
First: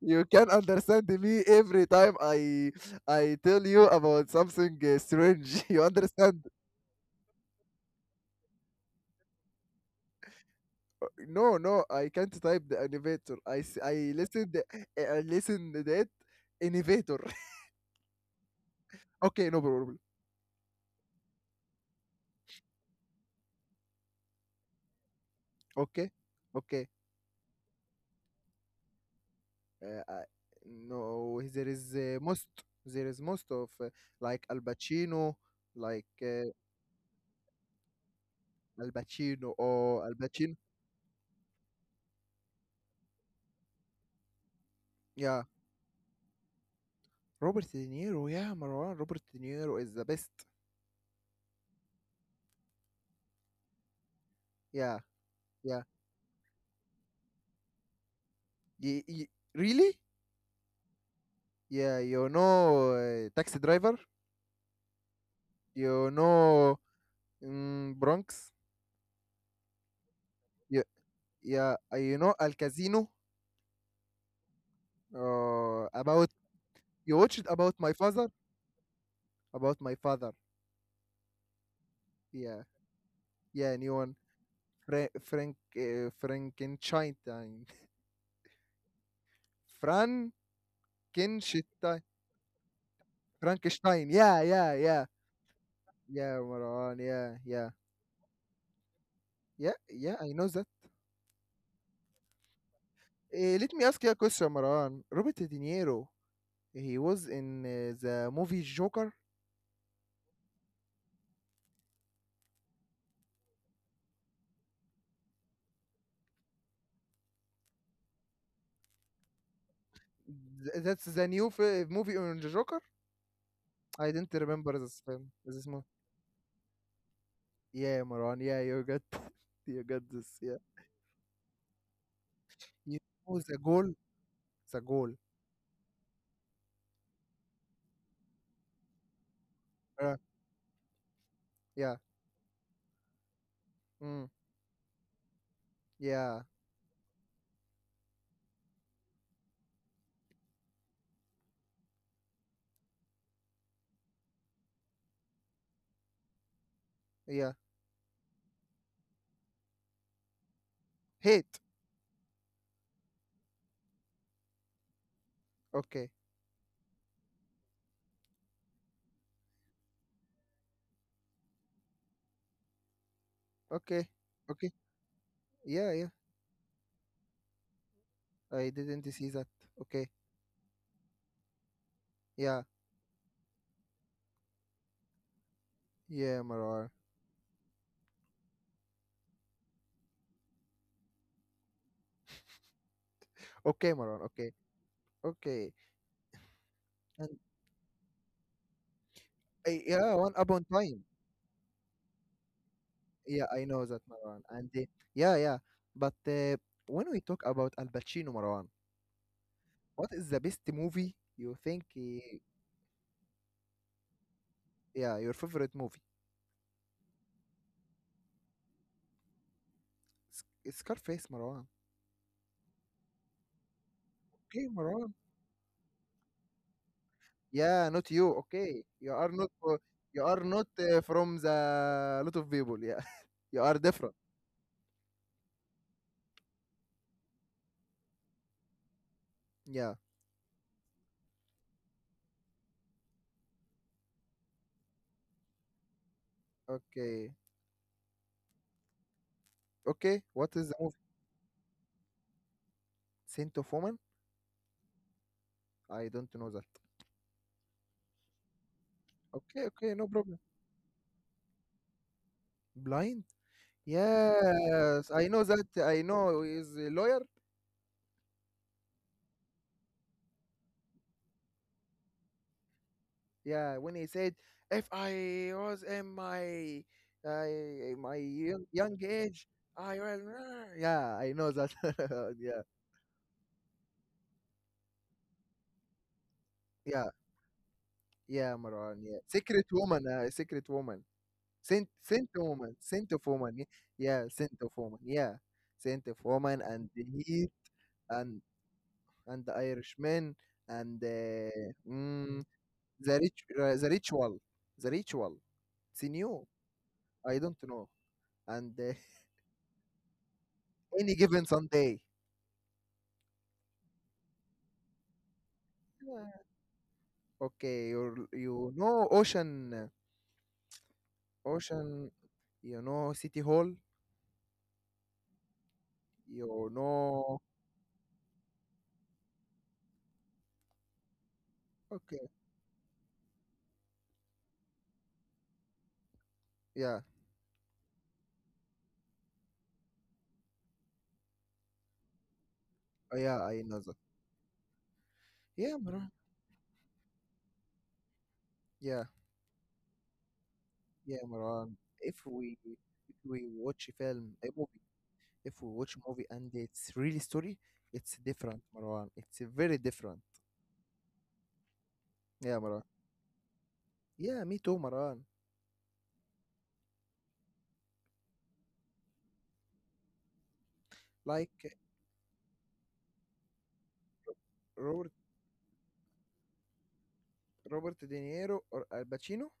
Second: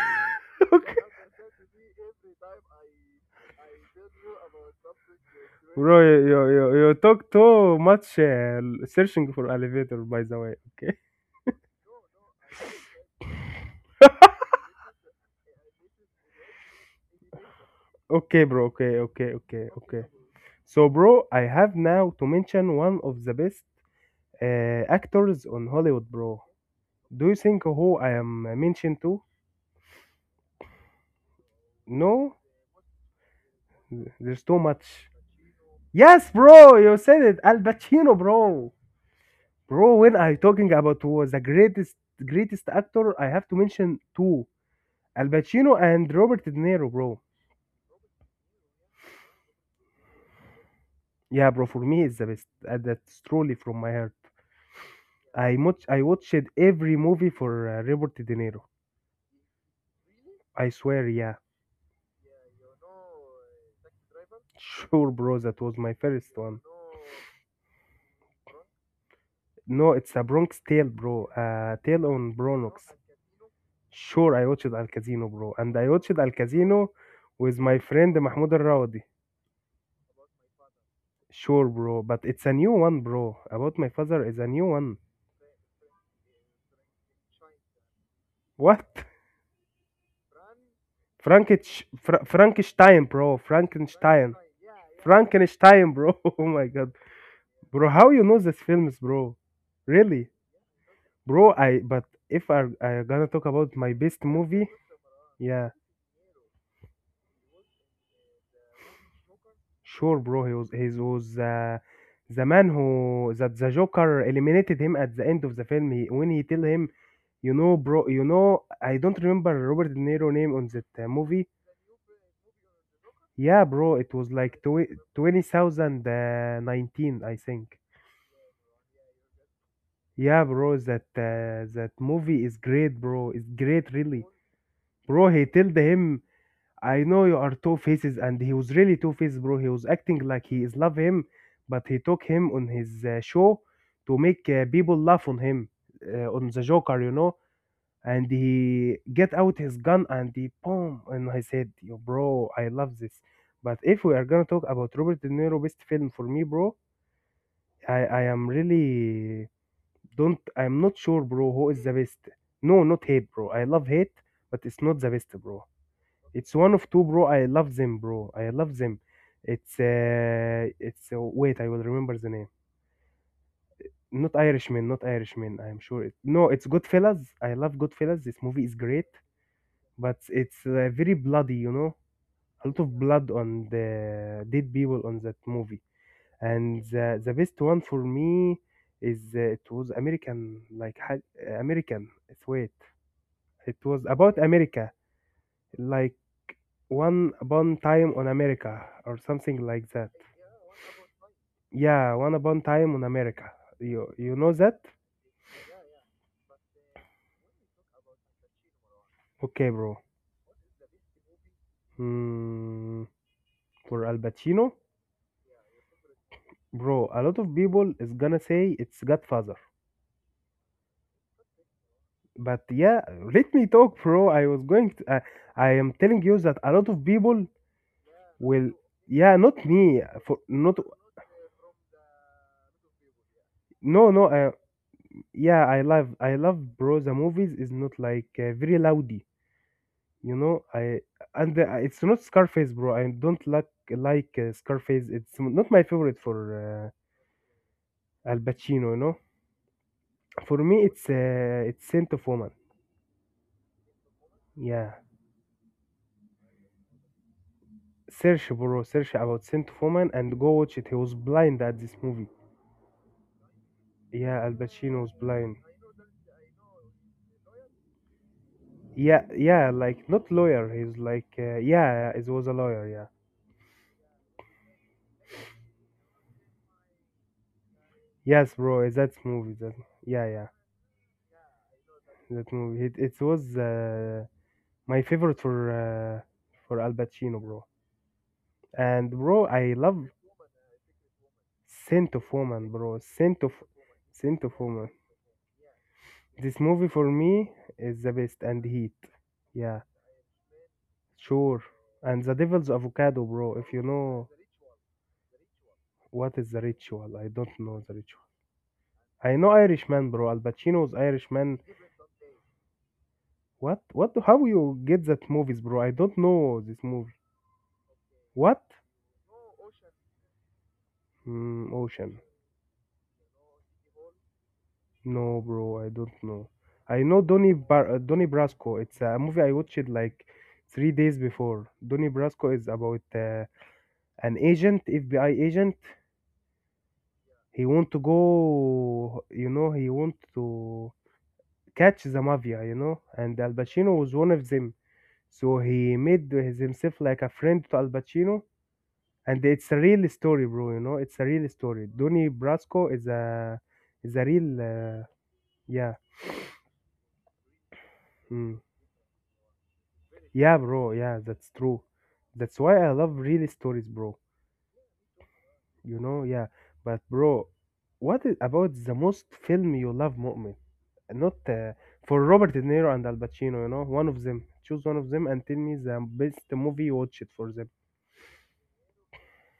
S1: You can
S2: Okay.
S1: understand me every time I I tell you about something uh, strange. You
S2: Bro, you,
S1: understand?
S2: you, you you talk too much uh, searching for elevator, by the way. Okay.
S1: Uh, No, no, I can't type the elevator. I s- I listened, I listened that elevator.
S2: Okay, bro. Okay, okay,
S1: Okay, no
S2: okay,
S1: problem.
S2: okay. So, bro, I have now to mention one of the best uh, actors on Hollywood,
S1: Okay,
S2: bro.
S1: okay.
S2: Do you think who I am mentioned to?
S1: Uh, I, no, there is uh,
S2: No,
S1: most there is most of uh, like
S2: there's
S1: Al
S2: too much.
S1: Pacino, like
S2: Yes,
S1: uh,
S2: bro, you said it. Al Pacino, bro.
S1: Al Pacino
S2: Bro,
S1: or Al
S2: when I
S1: Pacino.
S2: talking about who was the greatest greatest actor, I have to mention two, Al
S1: Yeah,
S2: Pacino and Robert De Niro, bro.
S1: Robert De Niro. Yeah, Marwan. Robert De Niro is the best.
S2: Yeah, bro, for me it's the best. Uh, that's truly from my heart.
S1: Yeah,
S2: I
S1: yeah.
S2: much I watched every movie for uh, Robert De Niro.
S1: Y- y- Really?
S2: I swear, yeah.
S1: Yeah, you know uh, Taxi Driver.
S2: Sure, bro, that was my
S1: You
S2: first one.
S1: know mm, Bronx.
S2: No, it's a Bronx
S1: Yeah,
S2: Tale, bro. Uh,
S1: yeah. uh,
S2: Tale
S1: You
S2: on
S1: know Al
S2: Bronx.
S1: Casino.
S2: Sure, I watched Al Casino, bro, and I
S1: Uh,
S2: watched
S1: about
S2: Al Casino
S1: You watched
S2: with
S1: about
S2: my
S1: my
S2: friend
S1: father.
S2: Mahmoud Al Raudi.
S1: About my father.
S2: Sure, bro, but it's a
S1: Yeah,
S2: new one, bro.
S1: yeah.
S2: About My
S1: Anyone?
S2: Father is a new one.
S1: Fra- Frank, uh, Frankenstein.
S2: What?
S1: Frankenstein.
S2: Frankenstein, Fra- Frankenstein, bro.
S1: Frankenstein.
S2: Frankenstein.
S1: Yeah, yeah, yeah.
S2: Frankenstein, bro.
S1: Yeah,
S2: Oh my god,
S1: Maran. Yeah, yeah.
S2: bro. How you know these films, bro?
S1: Yeah, yeah,
S2: Really,
S1: I know that.
S2: bro? I but if I I gonna talk
S1: Uh,
S2: about
S1: let me
S2: my
S1: ask you a
S2: best
S1: question,
S2: movie,
S1: Maran. Robert De
S2: yeah,
S1: Niro, he was in uh, the movie Joker.
S2: sure, bro. He was he was uh, the man who that the Joker eliminated him at the end of the film. He, when he tell him, you know, bro, you know, I don't remember Robert De Niro name on
S1: Th-
S2: that
S1: that's
S2: uh,
S1: the
S2: movie.
S1: new f- eh, movie on the Joker.
S2: Yeah, bro.
S1: I
S2: It was
S1: didn't
S2: like
S1: remember
S2: tw-
S1: this film. This movie.
S2: two thousand nineteen, I think.
S1: Yeah, Maran. Yeah, you got you got this.
S2: Yeah,
S1: Yeah.
S2: bro, that uh, that movie is great,
S1: You
S2: bro.
S1: know
S2: It's
S1: the
S2: great,
S1: goal?
S2: really,
S1: The goal.
S2: bro. He told him, "I know you are two faces," and he was really two faces, bro. He was
S1: Uh,
S2: acting like he is love him, but he
S1: yeah.
S2: took him on his uh, show to
S1: Mm,
S2: make uh, people laugh on him, uh,
S1: yeah.
S2: on the Joker, you know. And he get out his gun and he boom, and I said, "Yo, bro, I love this." But if we are gonna talk about Robert De Niro best film for me, bro,
S1: Yeah.
S2: I I am really don't I'm not sure, bro,
S1: Hate.
S2: who is the best. No, not hate, bro. I love hate, but it's not the best, bro.
S1: Okay,
S2: It's one of two, bro. I love them, bro. I love them. It's uh, it's uh, wait, I will remember the name.
S1: okay,
S2: Not
S1: okay.
S2: Irishman, not Irishman. I'm
S1: Yeah,
S2: sure.
S1: yeah.
S2: It, no, it's Goodfellas. I love Goodfellas. This movie
S1: I
S2: is great,
S1: didn't see that. Okay,
S2: but it's uh, very bloody, you know.
S1: yeah,
S2: A lot of blood on the dead people on that movie.
S1: yeah,
S2: And
S1: Marwan.
S2: the, the best one for me is uh, it was American, like ha- American. It's wait. It
S1: Okay,
S2: was
S1: Marwan.
S2: about
S1: Okay,
S2: America,
S1: okay.
S2: like One
S1: And
S2: Upon Time on America or something
S1: uh,
S2: like that.
S1: yeah, one upon time.
S2: Yeah, One Upon Time on
S1: Yeah,
S2: America.
S1: I know that,
S2: You you
S1: Marwan.
S2: know
S1: And
S2: that?
S1: uh, yeah, yeah. But uh, When we talk about Al Pacino, Marwan,
S2: Okay, bro.
S1: what is the best movie you think? Uh,
S2: Hmm, for Al Pacino,
S1: yeah, your favorite movie?
S2: bro, a lot of people is gonna say it's Godfather.
S1: Sc- Scarface, Marwan.
S2: But yeah, let me talk, bro. I was
S1: Okay,
S2: going to,
S1: Marwan.
S2: uh, I am telling you that a lot of people
S1: Yeah, not you.
S2: will
S1: Okay, you are
S2: yeah,
S1: not.
S2: not
S1: Uh,
S2: me
S1: you
S2: for
S1: are not
S2: not
S1: uh, from the lot of people. Yeah, you are
S2: no
S1: different.
S2: no uh, yeah, I love I love bro the movies is not like uh, very loudy.
S1: Yeah.
S2: You know, I and the, uh, it's not Scarface, bro. I don't like like uh, Scarface. It's m- not my favorite for
S1: Okay.
S2: uh, Al Pacino. You know,
S1: Okay, what
S2: for
S1: is
S2: me,
S1: the movie?
S2: it's uh, it's Saint of Woman.
S1: Scent of Woman?
S2: Yeah,
S1: I don't know that.
S2: search, bro, search about Saint
S1: Okay,
S2: of
S1: okay,
S2: Woman
S1: no
S2: and
S1: problem.
S2: go watch it. He was blind at this movie.
S1: Blind?
S2: Yeah, Al Pacino was
S1: Yes, I know
S2: blind.
S1: that. I know he's a lawyer.
S2: Yeah, yeah, like not lawyer. He's like uh, yeah, yeah, it was a lawyer. Yeah,
S1: Yeah, when he said, if I was in my I my
S2: yes,
S1: young,
S2: bro.
S1: young
S2: That
S1: age,
S2: movie. That
S1: I will.
S2: yeah, yeah,
S1: Yeah, I know that.
S2: that
S1: Yeah,
S2: movie. It it was uh, my favorite for uh, for Al
S1: yeah,
S2: Pacino, bro.
S1: yeah, Marwan.
S2: And
S1: Yeah,
S2: bro,
S1: Secret
S2: I
S1: Woman.
S2: love
S1: Uh, Secret Woman. Saint,
S2: Scent of
S1: Saint
S2: Woman,
S1: Woman.
S2: bro.
S1: Saint of
S2: Scent of
S1: Woman. Yeah, yeah,
S2: Scent of
S1: Saint of
S2: Woman.
S1: Woman. Yeah, Saint of
S2: This
S1: Woman
S2: movie
S1: and the
S2: for me
S1: Heat
S2: is the best
S1: and
S2: and Heat.
S1: and The
S2: Yeah,
S1: Irishman and
S2: sure.
S1: uh,
S2: And The
S1: mm,
S2: Devil's
S1: the
S2: Avocado,
S1: rit
S2: bro. If
S1: uh,
S2: you
S1: the
S2: know
S1: ritual the ritual It's
S2: what
S1: new.
S2: is the ritual, I
S1: I
S2: don't
S1: don't
S2: know
S1: know.
S2: the ritual.
S1: And uh,
S2: I know Irishman, bro. Al Pacino's
S1: Any Given
S2: Irishman.
S1: Sunday.
S2: What? What? How you get that movies, bro? I don't
S1: Yeah.
S2: know this movie.
S1: Okay, you
S2: What?
S1: you know Ocean, uh,
S2: Mm,
S1: Ocean.
S2: Ocean.
S1: You know City Hall.
S2: No, bro, I don't know.
S1: You
S2: I know
S1: know.
S2: Donnie Bar- uh, Donnie Brasco. It's a movie I watched like three days before. Donnie
S1: Okay.
S2: Brasco is about uh, an agent, F B I agent.
S1: Yeah.
S2: He want to go, you know, he want to catch the mafia, you know,
S1: Oh,
S2: and
S1: yeah,
S2: Al
S1: I know that.
S2: Pacino was one of them. So
S1: Yeah,
S2: he
S1: Maran.
S2: made his- himself like a friend to Al Pacino,
S1: Yeah.
S2: and it's a real story, bro. You know, it's
S1: Yeah,
S2: a real
S1: Maran,
S2: story.
S1: if
S2: Donnie
S1: we
S2: Brasco is
S1: if
S2: a
S1: we watch a
S2: is a
S1: film
S2: real,
S1: a movie,
S2: uh,
S1: if we
S2: Yeah.
S1: watch a movie and it's really story, it's
S2: Hmm.
S1: different, Marwan, it's very different.
S2: Yeah, bro. Yeah, that's true.
S1: Yeah,
S2: That's why
S1: Marwan.
S2: I love real stories, bro.
S1: Yeah, me too, Maran.
S2: You know, yeah. But, bro, what is about the most film you love moment? Not uh,
S1: Like
S2: For Robert De Niro and Al Pacino, you know, one of them. Choose one of
S1: Robert,
S2: them and tell me the best movie you watched for them.
S1: Robert De Niro or Al Pacino?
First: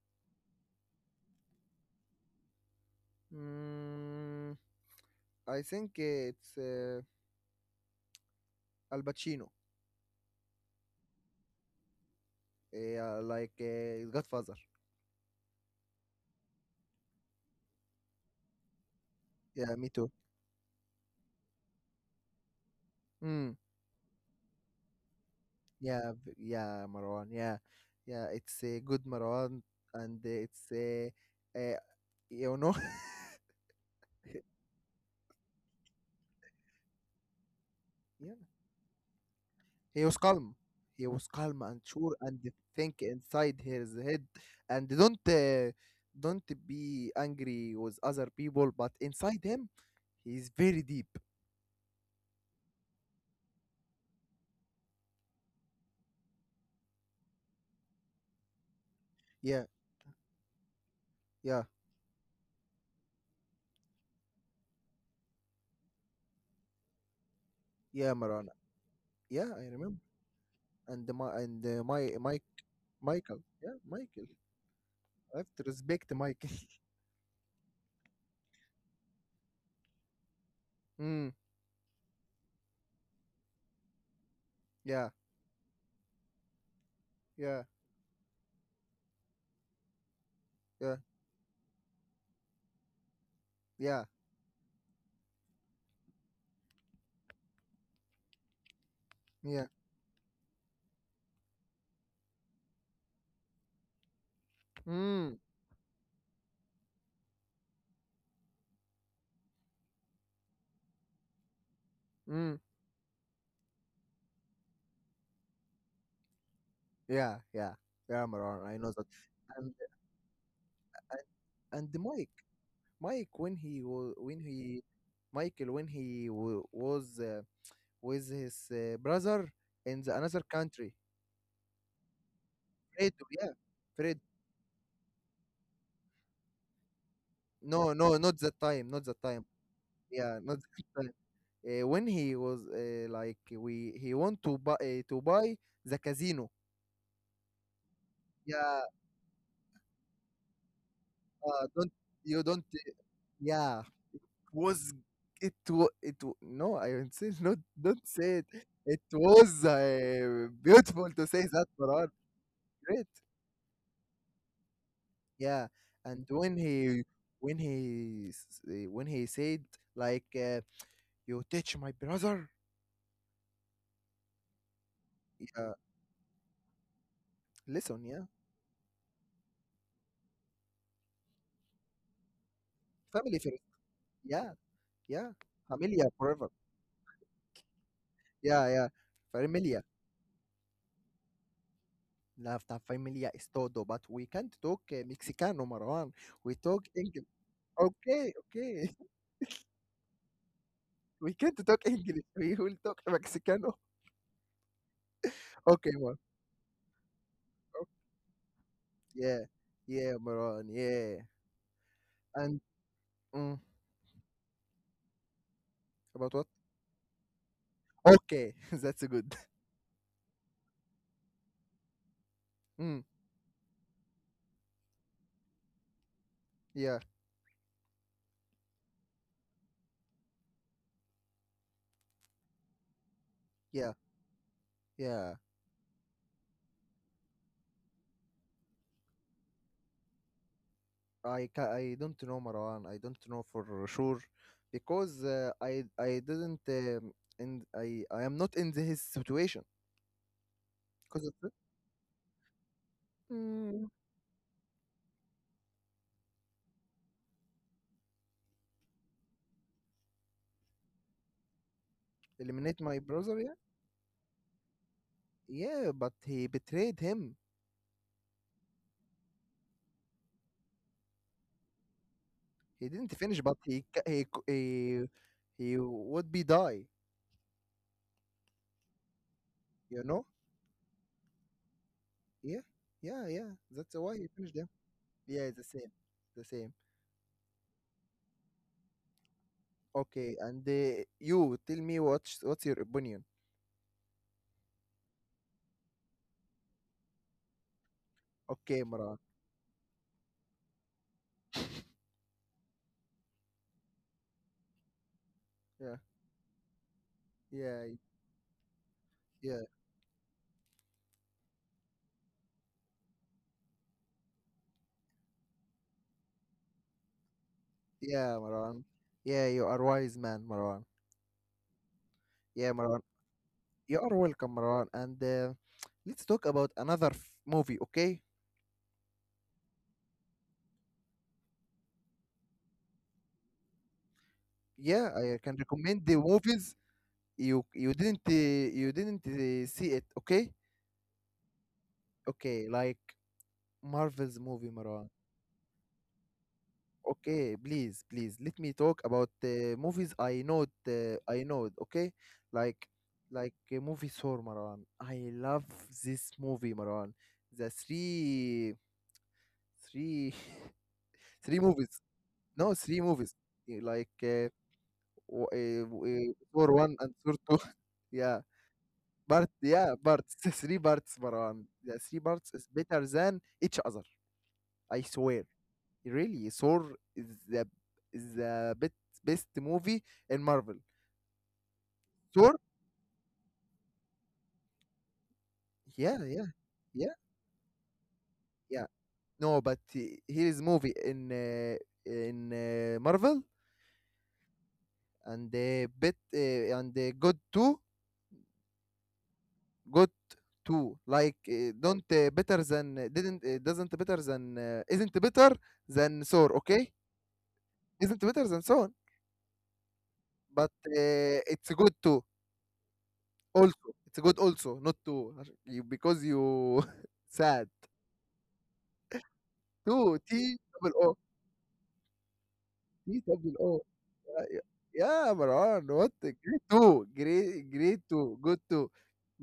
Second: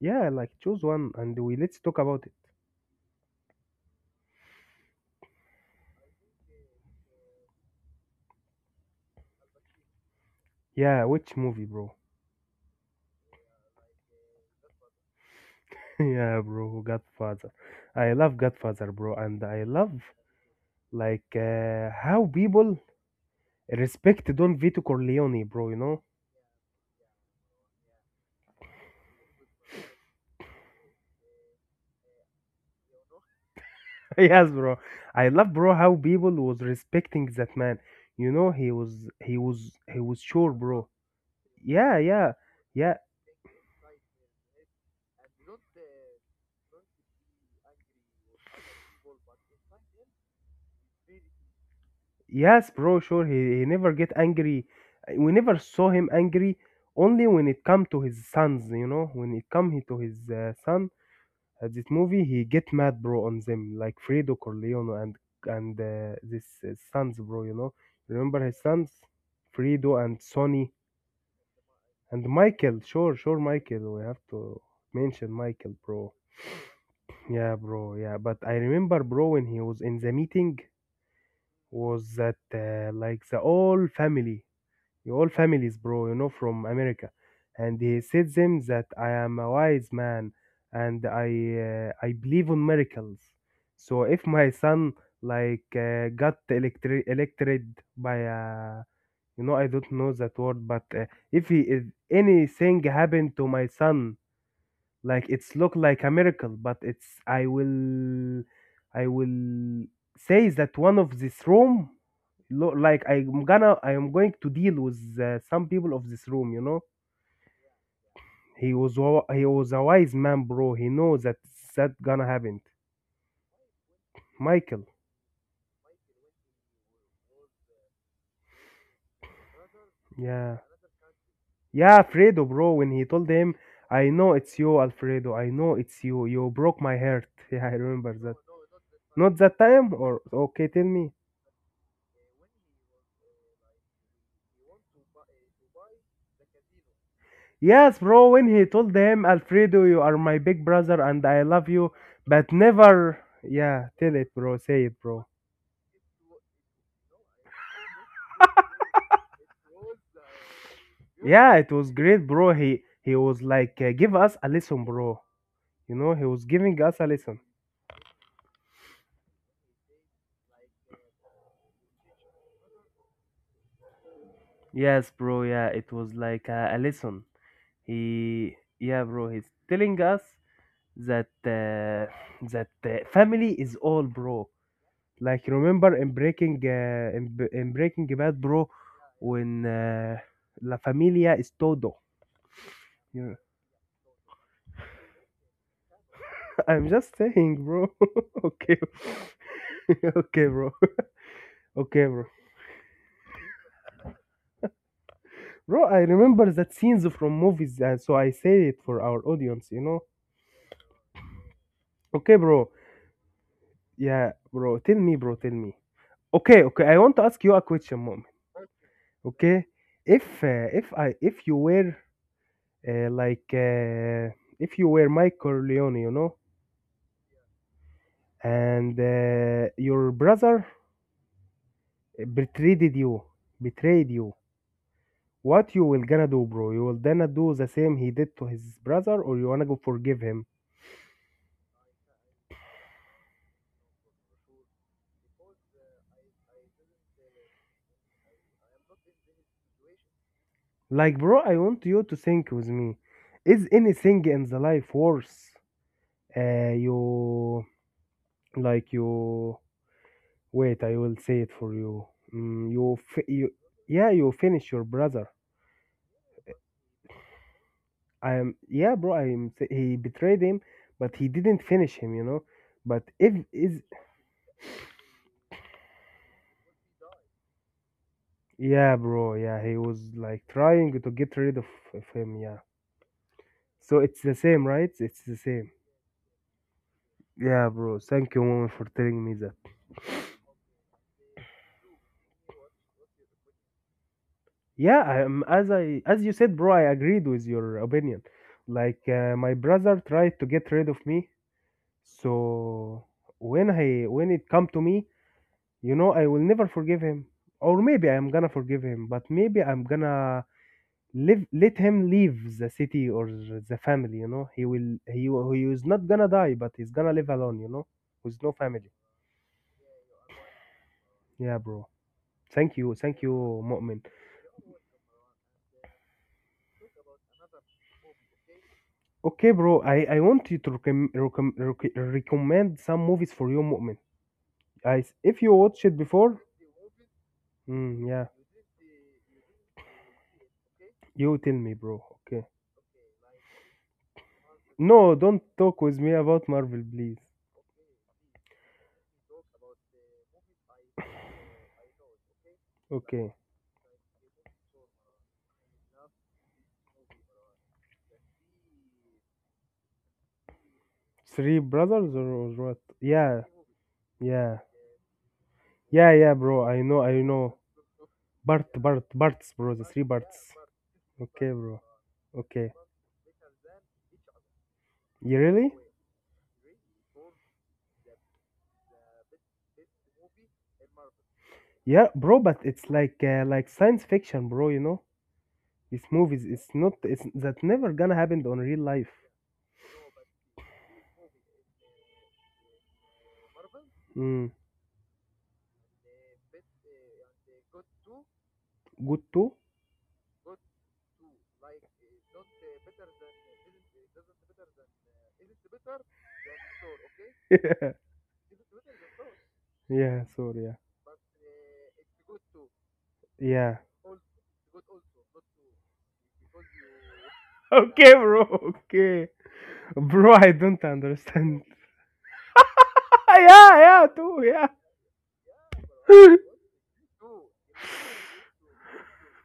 S2: Yeah, like choose one and we let's talk about it.
S1: Mm, I think it's uh, Al Pacino.
S2: Yeah, which movie, bro?
S1: Yeah, like uh, Godfather.
S2: Yeah, bro, Godfather. I love Godfather, bro, and I
S1: Yeah, me
S2: love
S1: too.
S2: like uh, how people
S1: Mm,
S2: respect Don Vito Corleone, bro. You know,
S1: yeah, v- yeah, Marwan. Yeah, yeah, it's a good, Marwan, and uh, it's uh, uh, you know.
S2: yes, bro, I love, bro, how people was respecting that man. You know, he was he was he
S1: He was
S2: was sure,
S1: calm.
S2: bro.
S1: He was calm and
S2: Yeah,
S1: sure
S2: yeah.
S1: and
S2: yeah
S1: think inside his head and don't uh, don't be angry with other people, but inside him, he's very deep.
S2: yes, bro, sure, he, he never get angry. We never saw him angry, only when it come to his sons, you know, when it
S1: Yeah,
S2: come he to his uh, son
S1: yeah,
S2: at this movie he get mad, bro, on them like Fredo Corleone and and uh, this uh, sons, bro, you know,
S1: yeah,
S2: remember
S1: Marana.
S2: his sons,
S1: Yeah, I remember.
S2: Fredo and Sonny.
S1: And the, Ma- and uh, my
S2: And
S1: Mike
S2: Michael, sure, sure,
S1: Michael. Yeah,
S2: Michael. We have
S1: Michael.
S2: to mention
S1: I have to
S2: Michael, bro.
S1: respect Michael.
S2: Yeah, bro. Yeah, but I remember, bro, when he was in the meeting,
S1: mm,
S2: was that uh, like the all family,
S1: yeah,
S2: the all families, bro, you know, from America,
S1: yeah,
S2: and he said them that I am a wise man
S1: yeah,
S2: and I uh, I believe on miracles. So
S1: yeah,
S2: if my son like uh, got electri- elected by a you know, I
S1: yeah.
S2: don't know that word, but uh, if he if anything happened to my son, like
S1: Mm,
S2: it's look like a miracle, but it's I will I will say that one of this room
S1: mm,
S2: look like I'm gonna I am going to deal with uh, some people of this room. You know,
S1: yeah, yeah, yeah, Marana.
S2: he
S1: I know
S2: was
S1: that.
S2: wa- he was
S1: And
S2: a wise man, bro. He knows that
S1: and
S2: that
S1: the
S2: gonna
S1: Mike.
S2: happen.
S1: Mike when he was when he
S2: Michael,
S1: Michael, when he wa- was uh, with his uh, brother in the another
S2: yeah,
S1: country.
S2: yeah, Alfredo, bro. When he
S1: Fredo,
S2: told
S1: yeah,
S2: him I
S1: Fred.
S2: know it's you, Alfredo. I know it's you. You broke my heart. Yeah, I
S1: No, no,
S2: remember that.
S1: not the time, not the
S2: Not
S1: time.
S2: that time? Or
S1: Yeah, not
S2: okay, tell
S1: the time.
S2: me.
S1: Uh, when he was uh, like we, he want to buy uh, to buy the casino.
S2: Yes, bro, when he
S1: Yeah,
S2: told him, Alfredo, you are my big brother and I
S1: uh,
S2: love
S1: don't
S2: you,
S1: you don't.
S2: but
S1: Uh,
S2: never
S1: yeah,
S2: yeah, tell it bro,
S1: was
S2: say it bro.
S1: it? Wa- It wa- no, I don't say not. Don't say it. It was uh, beautiful to say
S2: Yeah,
S1: that,
S2: it was
S1: Farhan.
S2: great, bro. He
S1: Great.
S2: he was like uh, give us a lesson, bro.
S1: Yeah,
S2: You know, he
S1: and
S2: was
S1: when
S2: giving us
S1: he
S2: a lesson.
S1: when he s- eh, when he said, like, uh, you touch my brother.
S2: Yes, bro, yeah,
S1: Yeah.
S2: it was like uh, a lesson.
S1: Listen. Yeah.
S2: He yeah, bro, he's telling us that uh, that uh,
S1: Family
S2: family
S1: first.
S2: is all, bro.
S1: Yeah, yeah.
S2: Like remember
S1: Familia
S2: in
S1: forever.
S2: Breaking uh, in, B- in Breaking Bad, bro,
S1: Yeah, yeah.
S2: when
S1: Familia.
S2: uh, La Familia is todo.
S1: La ta-
S2: You
S1: familia
S2: know?
S1: is todo. But we can't talk uh, Mexicano, Marwan. We
S2: I'm
S1: talk
S2: just
S1: English.
S2: saying, bro.
S1: Okay,
S2: Okay,
S1: okay.
S2: okay, bro.
S1: We can't talk
S2: Okay, bro.
S1: English. We will talk Mexicano.
S2: Bro, I
S1: Okay, Marwan.
S2: remember that scenes from movies, uh, so I say it for our
S1: Yeah,
S2: audience. You know.
S1: yeah, Marwan. Yeah.
S2: Okay,
S1: And
S2: bro.
S1: mm,
S2: Yeah, bro. Tell me, bro. Tell me.
S1: about what?
S2: Okay, okay. I want to ask you a question, mom.
S1: Okay. That's good.
S2: Okay, if uh, if I if you were
S1: mm,
S2: uh, like uh, if you were Mike Corleone, you know,
S1: yeah.
S2: and uh, your brother betrayed you
S1: Yeah,
S2: betrayed you.
S1: yeah.
S2: What you will gonna do, bro? You will gonna do the same he did to his brother, or you wanna go forgive him?
S1: I ca- I don't know, Marwan. I don't know for sure, because uh, I I didn't um, and I I am not in the, his situation,
S2: Like, bro,
S1: because
S2: I want you to think with me. Is anything in the life worse? Uh you like you wait, I will say it for you. mm,
S1: eliminate
S2: you
S1: my
S2: fi-
S1: brother.
S2: you
S1: Yeah,
S2: yeah, you finish your brother.
S1: yeah. But he betrayed him.
S2: I am yeah bro i am He betrayed him, but he didn't finish him, you know.
S1: He
S2: But
S1: didn't
S2: if
S1: finish, but
S2: is
S1: he ca- he c- he, he would be die.
S2: Yeah, bro. Yeah, he
S1: You
S2: was
S1: know?
S2: like trying to get rid of of him. Yeah.
S1: Yeah, yeah, yeah. That's
S2: So
S1: why
S2: it's
S1: he
S2: the
S1: finished
S2: same,
S1: him.
S2: right? It's the
S1: Yeah, the
S2: same.
S1: same, the same.
S2: Yeah, bro. Thank you, mom, for telling me that.
S1: Okay, and uh, you tell me, what's what's your opinion?
S2: Yeah, I am as I as you said, bro. I agreed with your opinion.
S1: Okay,
S2: Like
S1: Marwan.
S2: uh, my brother tried to get rid of me. So when I when it come to me, you
S1: Yeah,
S2: know, I will never forgive him. Or
S1: yeah,
S2: maybe I'm gonna forgive him, but maybe
S1: yeah.
S2: I'm gonna live let him leave the city or the family, you know. He will he will- he is not gonna die, but he's gonna live alone, you know, with
S1: Yeah,
S2: no
S1: Marwan.
S2: family.
S1: Yeah, you are wise man, Marwan.
S2: Yeah, bro. thank
S1: Yeah,
S2: you
S1: Marwan.
S2: thank you, Mu'min.
S1: You are welcome, Marwan. And uh, let's talk about another f- movie, okay?
S2: Okay, bro. I i want you to recom- recom- rec- recommend some movies for you, Mu'min. I,
S1: Yeah,
S2: s- if
S1: I
S2: you
S1: can
S2: watched it
S1: recommend the
S2: before.
S1: movies you you
S2: Mm, yeah,
S1: didn't uh, you didn't uh, see it, okay?
S2: you tell me, bro. Okay.
S1: Okay, like Marvel's movie, Marwan.
S2: No, don't talk with me about Marvel, please.
S1: Okay, please, please let me talk about uh, movies I know uh, I know, okay? Like
S2: Okay,
S1: like uh, movie Thor, Marwan. I love this movie, Marwan. The three three
S2: three
S1: three movies.
S2: brothers, or, or
S1: No,
S2: what?
S1: three movies.
S2: Yeah,
S1: Yeah, like uh,
S2: yeah,
S1: w- uh,
S2: yeah.
S1: w-
S2: Yeah,
S1: uh,
S2: bro,
S1: Thor
S2: I
S1: one
S2: know,
S1: and
S2: I
S1: Thor
S2: know.
S1: two. Yeah,
S2: Bart, Bart, Bart's,
S1: but
S2: bro. The
S1: yeah,
S2: three
S1: but
S2: Barts.
S1: three parts,
S2: Okay,
S1: Marwan.
S2: bro.
S1: The three parts is
S2: Okay.
S1: better than each other. I
S2: You
S1: swear.
S2: really?
S1: Really, Thor is the is the best best movie in Marvel.
S2: Yeah, bro.
S1: Thor.
S2: But it's like uh, like science fiction, bro. You know, these
S1: Yeah,
S2: movies.
S1: yeah,
S2: It's not.
S1: yeah,
S2: It's that never gonna happen on real
S1: yeah.
S2: life.
S1: No, but uh, here is movie in uh, in uh, Marvel
S2: Mm.
S1: and uh, bit uh, and uh, good too,
S2: Good too.
S1: good to, like, uh, don't uh, better than uh, didn't uh, doesn't better than uh, isn't better than sore, okay,
S2: Yeah.
S1: isn't better than so on, but
S2: Sorry.
S1: uh, it's good to
S2: Yeah. Yeah.
S1: also, it's good also, not to عش- you, because you sad.
S2: Okay, bro. Okay,
S1: Two, T W,
S2: bro. I
S1: t
S2: don't
S1: double o,
S2: understand.
S1: t double o.
S2: Yeah. Yeah. Too.
S1: Yeah.
S2: Yeah.
S1: Yeah, Marwan, what grade? Two grade, grade two, good to,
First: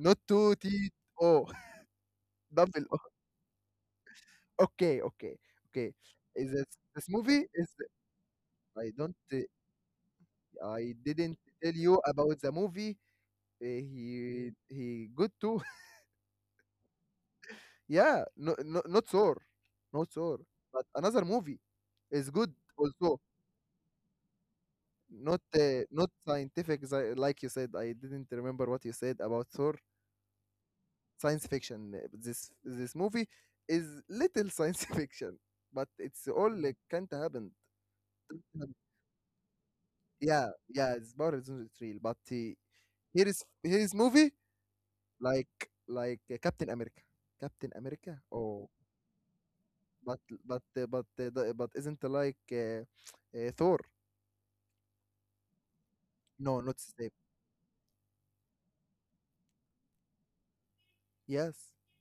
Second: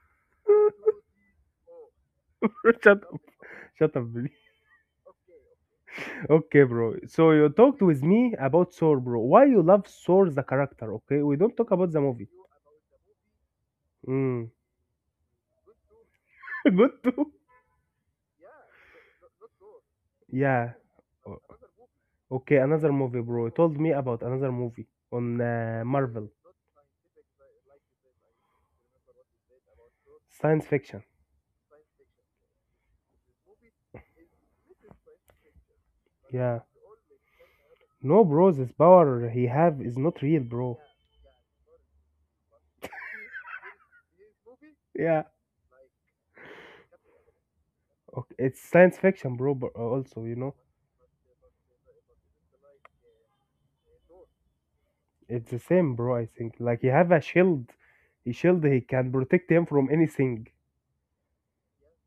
S1: not two, t, o, double
S2: Shut
S1: o.
S2: up. Shut up, please.
S1: Okay, okay, okay. Is
S2: Okay,
S1: this
S2: bro.
S1: this
S2: So you
S1: movie is.
S2: talked with me about
S1: I
S2: Thor, bro.
S1: don't
S2: Why
S1: eh,
S2: you love Thor the character?
S1: I
S2: Okay, we
S1: didn't
S2: don't talk
S1: tell
S2: about the
S1: you
S2: movie.
S1: about the movie. uh,
S2: Mm.
S1: he he good too.
S2: Good too.
S1: Yeah, no, no, not Thor, not Thor,
S2: Yeah.
S1: but another
S2: O-
S1: movie is good
S2: Okay, another movie,
S1: also.
S2: bro. You told me about another movie on
S1: Not
S2: uh,
S1: uh, not
S2: Marvel,
S1: scientific sci- like you said. I didn't remember what you said about Thor.
S2: science fiction.
S1: Science fiction. uh, This this movie is little science fiction, but it's all
S2: Yeah.
S1: like can't happen.
S2: No, bro, this power he have is not real,
S1: Yeah,
S2: bro.
S1: yeah, it's about it's real, but uh, here is here is movie
S2: Yeah.
S1: like like uh, Captain America. Captain America.
S2: Okay, it's
S1: Oh,
S2: science fiction, bro. But also,
S1: but
S2: you know,
S1: but uh, but uh, the- but isn't like uh, uh, Thor?
S2: it's the same, bro. I think
S1: No,
S2: like
S1: not
S2: he have
S1: Snape.
S2: a shield. He shield. He can protect him from anything.
S1: Yes,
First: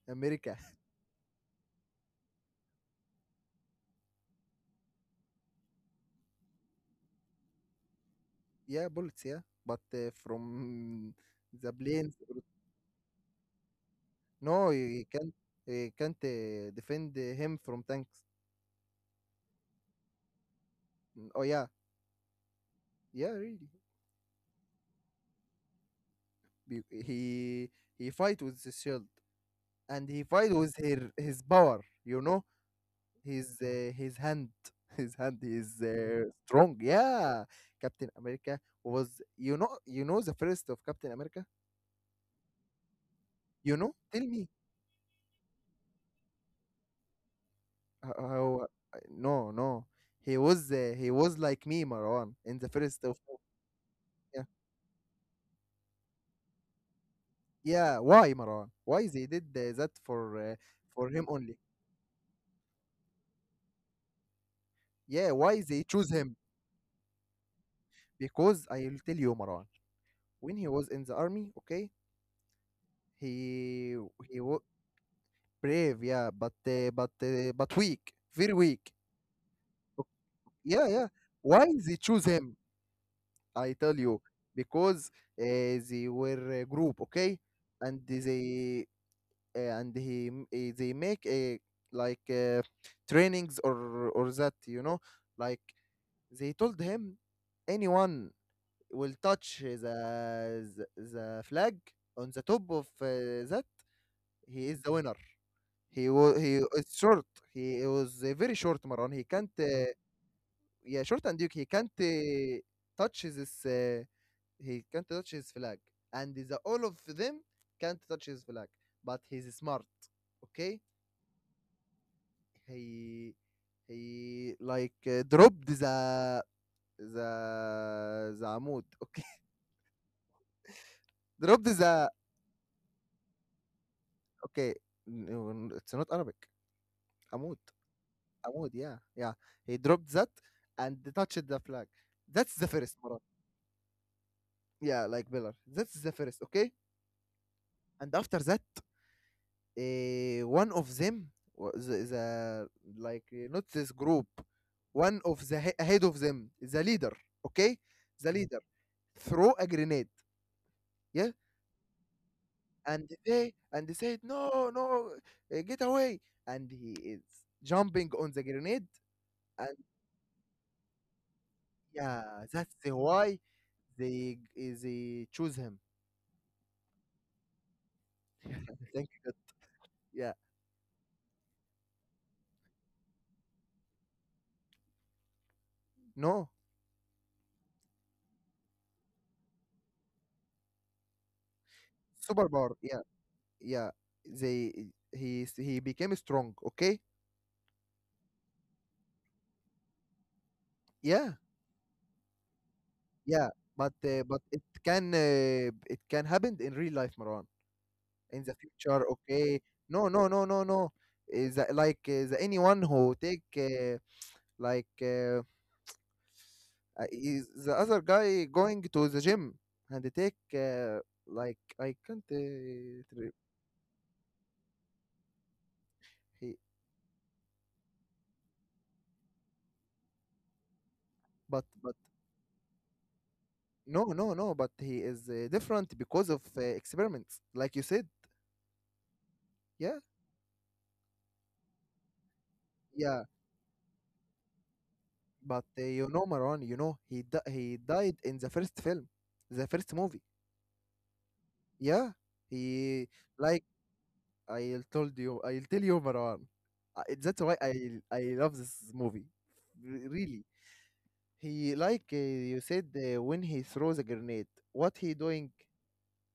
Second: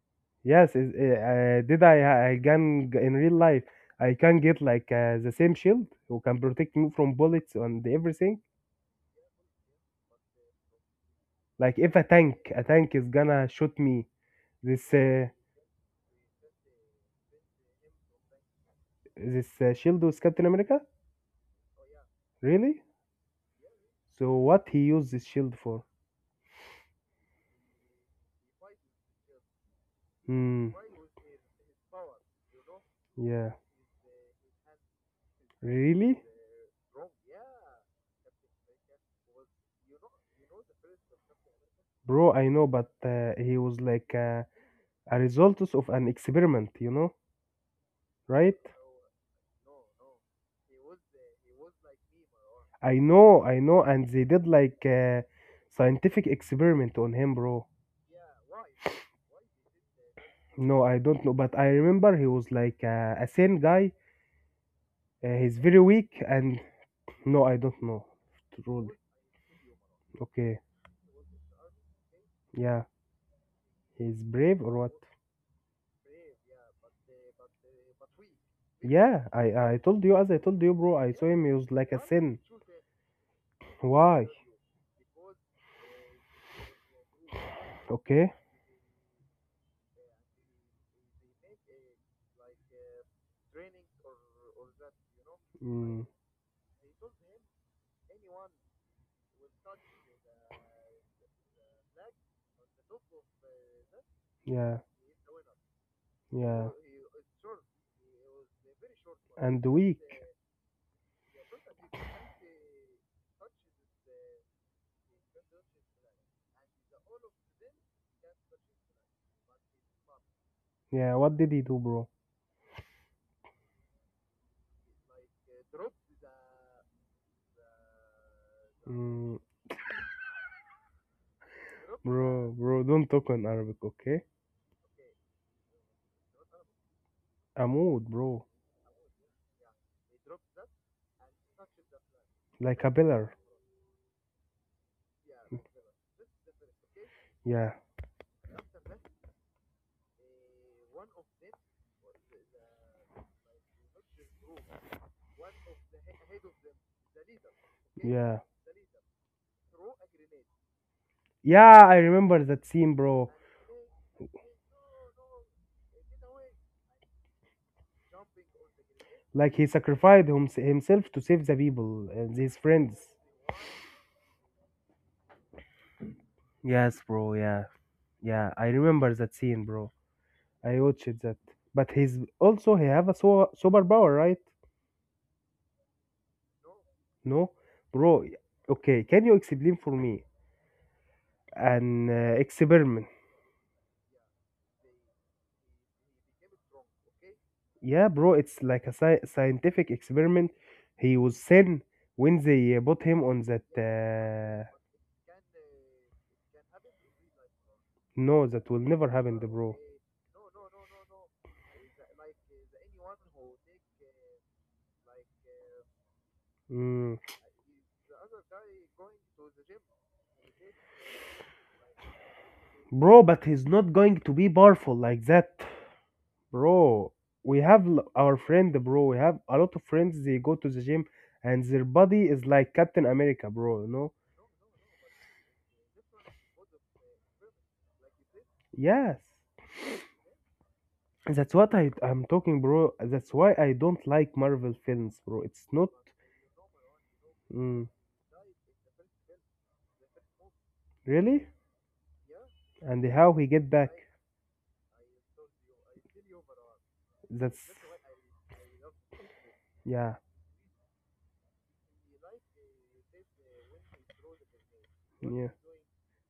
S1: America.
S2: Yes. Is eh, uh, did I? I can g- in real life, I can get like uh, the same shield who can protect me from bullets and everything.
S1: Yeah, bullets. Yeah, but uh, from the
S2: Like if a
S1: planes.
S2: tank a tank is gonna shoot me,
S1: No,
S2: this
S1: he
S2: uh,
S1: can't. He can't uh, defend uh, him from tanks.
S2: this uh, shield was Captain America?
S1: Mm, Oh, yeah,
S2: Really?
S1: yeah, really.
S2: So what he used this shield for?
S1: Be- He he fight with the shield, and he fight
S2: Hmm.
S1: with her, his power. You know.
S2: Yeah.
S1: His uh, his hand, his hand is
S2: Really?
S1: uh, strong. Yeah, Captain America was. You know, you know the first of Captain America.
S2: Bro, I know, but uh, he
S1: You
S2: was
S1: know,
S2: like
S1: tell
S2: uh,
S1: me
S2: a result of an experiment, you know,
S1: h-
S2: right?
S1: how? uh, No, no, he was uh, he was like me, Marwan, in the
S2: I
S1: first of.
S2: know, I know, and they
S1: Yeah,
S2: did like a scientific experiment on him, bro.
S1: yeah. Why, Marwan? Why they did uh, that for uh,
S2: No, I
S1: for him
S2: don't know,
S1: only?
S2: but I remember he was like uh, a sane guy.
S1: Yeah,
S2: Uh, he's
S1: why
S2: very
S1: they choose
S2: weak,
S1: him?
S2: and no, I don't know.
S1: Because
S2: Truly.
S1: I'll tell you, Marwan. When
S2: Okay.
S1: he was in the army, okay,
S2: Yeah.
S1: he
S2: He's
S1: he wa-
S2: brave or what?
S1: brave, yeah, but uh, but uh, but weak, very weak.
S2: Yeah, I I told you as I told you,
S1: Yeah,
S2: bro.
S1: yeah.
S2: I saw him. He
S1: Why
S2: was like
S1: they
S2: a
S1: choose
S2: sin.
S1: him? I tell you,
S2: Why?
S1: because uh, they were a group, okay, and
S2: Okay.
S1: they uh, and he m- eh, they make a, like, uh, trainings, or or that, you know, like
S2: Mm,
S1: they told him, anyone will touch the the, the flag on the top of uh, that, he
S2: yeah,
S1: is the winner. He was, he
S2: yeah.
S1: is short. He was uh, very short, Maran. He can't.
S2: And
S1: Uh,
S2: weak.
S1: yeah, short and Duke. He can't uh, touch his. Uh, he can't touch his flag, and the all of them can't touch his flag. But he's smart. Okay,
S2: Yeah. What did he do, bro?
S1: he he like uh, dropped the the the amud. Okay,
S2: Mm,
S1: dropped the.
S2: Bro, bro. Don't talk in Arabic, okay?
S1: Okay. No, no, it's not Arabic. Amud.
S2: Amud, bro.
S1: Amud. Yeah, yeah. He dropped that and touched the flag. That's the
S2: Like a
S1: first, Maran.
S2: pillar.
S1: Yeah, like Villar. That's the first, okay?
S2: Yeah,
S1: And after that, uh, one of them was the, the like, uh, not this group, one of the he- head of them, the leader, okay? The
S2: yeah,
S1: leader throw a grenade, yeah,
S2: yeah. I remember that scene,
S1: and
S2: bro.
S1: they and they said, no, no, uh, get away, and he is jumping on the grenade,
S2: Like he
S1: and
S2: sacrificed hims- himself to save the people
S1: yeah,
S2: and his
S1: that's the
S2: friends.
S1: why they eh, they choose him.
S2: Yes, bro. Yeah, yeah. I
S1: Thank
S2: remember
S1: you. God.
S2: that scene, bro.
S1: Yeah,
S2: I watched that. But he's also he have a so superpower, right?
S1: no
S2: No, bro. Okay, can you explain for me an uh,
S1: superpower. Yeah
S2: experiment?
S1: Yeah, they, he s- he became strong. Okay,
S2: Yeah, bro. It's like a sci- scientific experiment. He
S1: yeah,
S2: was sent when they uh, put him on
S1: yeah,
S2: that.
S1: but uh, but it
S2: Uh...
S1: can uh, it can happen in real life, Maran, in
S2: No,
S1: the
S2: that will
S1: future.
S2: never happen,
S1: Okay,
S2: bro.
S1: no, no, no, no, no. Is that, like, is anyone who take uh, like uh, uh,
S2: Mm.
S1: is the other guy going to the gym and they take uh, like I can't uh,
S2: Bro,
S1: re-
S2: but he's not going to be powerful like that,
S1: he
S2: bro. We have l- our friend, bro. We have a lot of friends. They go to the gym,
S1: but
S2: and their
S1: but
S2: body is like Captain America, bro. You
S1: no,
S2: know.
S1: no, no, but he is uh, different because of uh, experiments, like you said.
S2: Yes,
S1: Yeah,
S2: that's what I I'm talking, bro.
S1: yeah.
S2: That's why I don't like Marvel films, bro.
S1: But
S2: It's
S1: uh,
S2: not
S1: you know, Maran, you know he di he
S2: mm,
S1: died in the first film, the first movie.
S2: really.
S1: Yeah, he,
S2: And how he
S1: like,
S2: get back?
S1: I told you, I'll tell you, Maran. I, that's why
S2: That's
S1: I I love this movie. R-
S2: Yeah,
S1: really. He, like, uh, you said uh, when he throws a grenade, what he doing?
S2: yeah.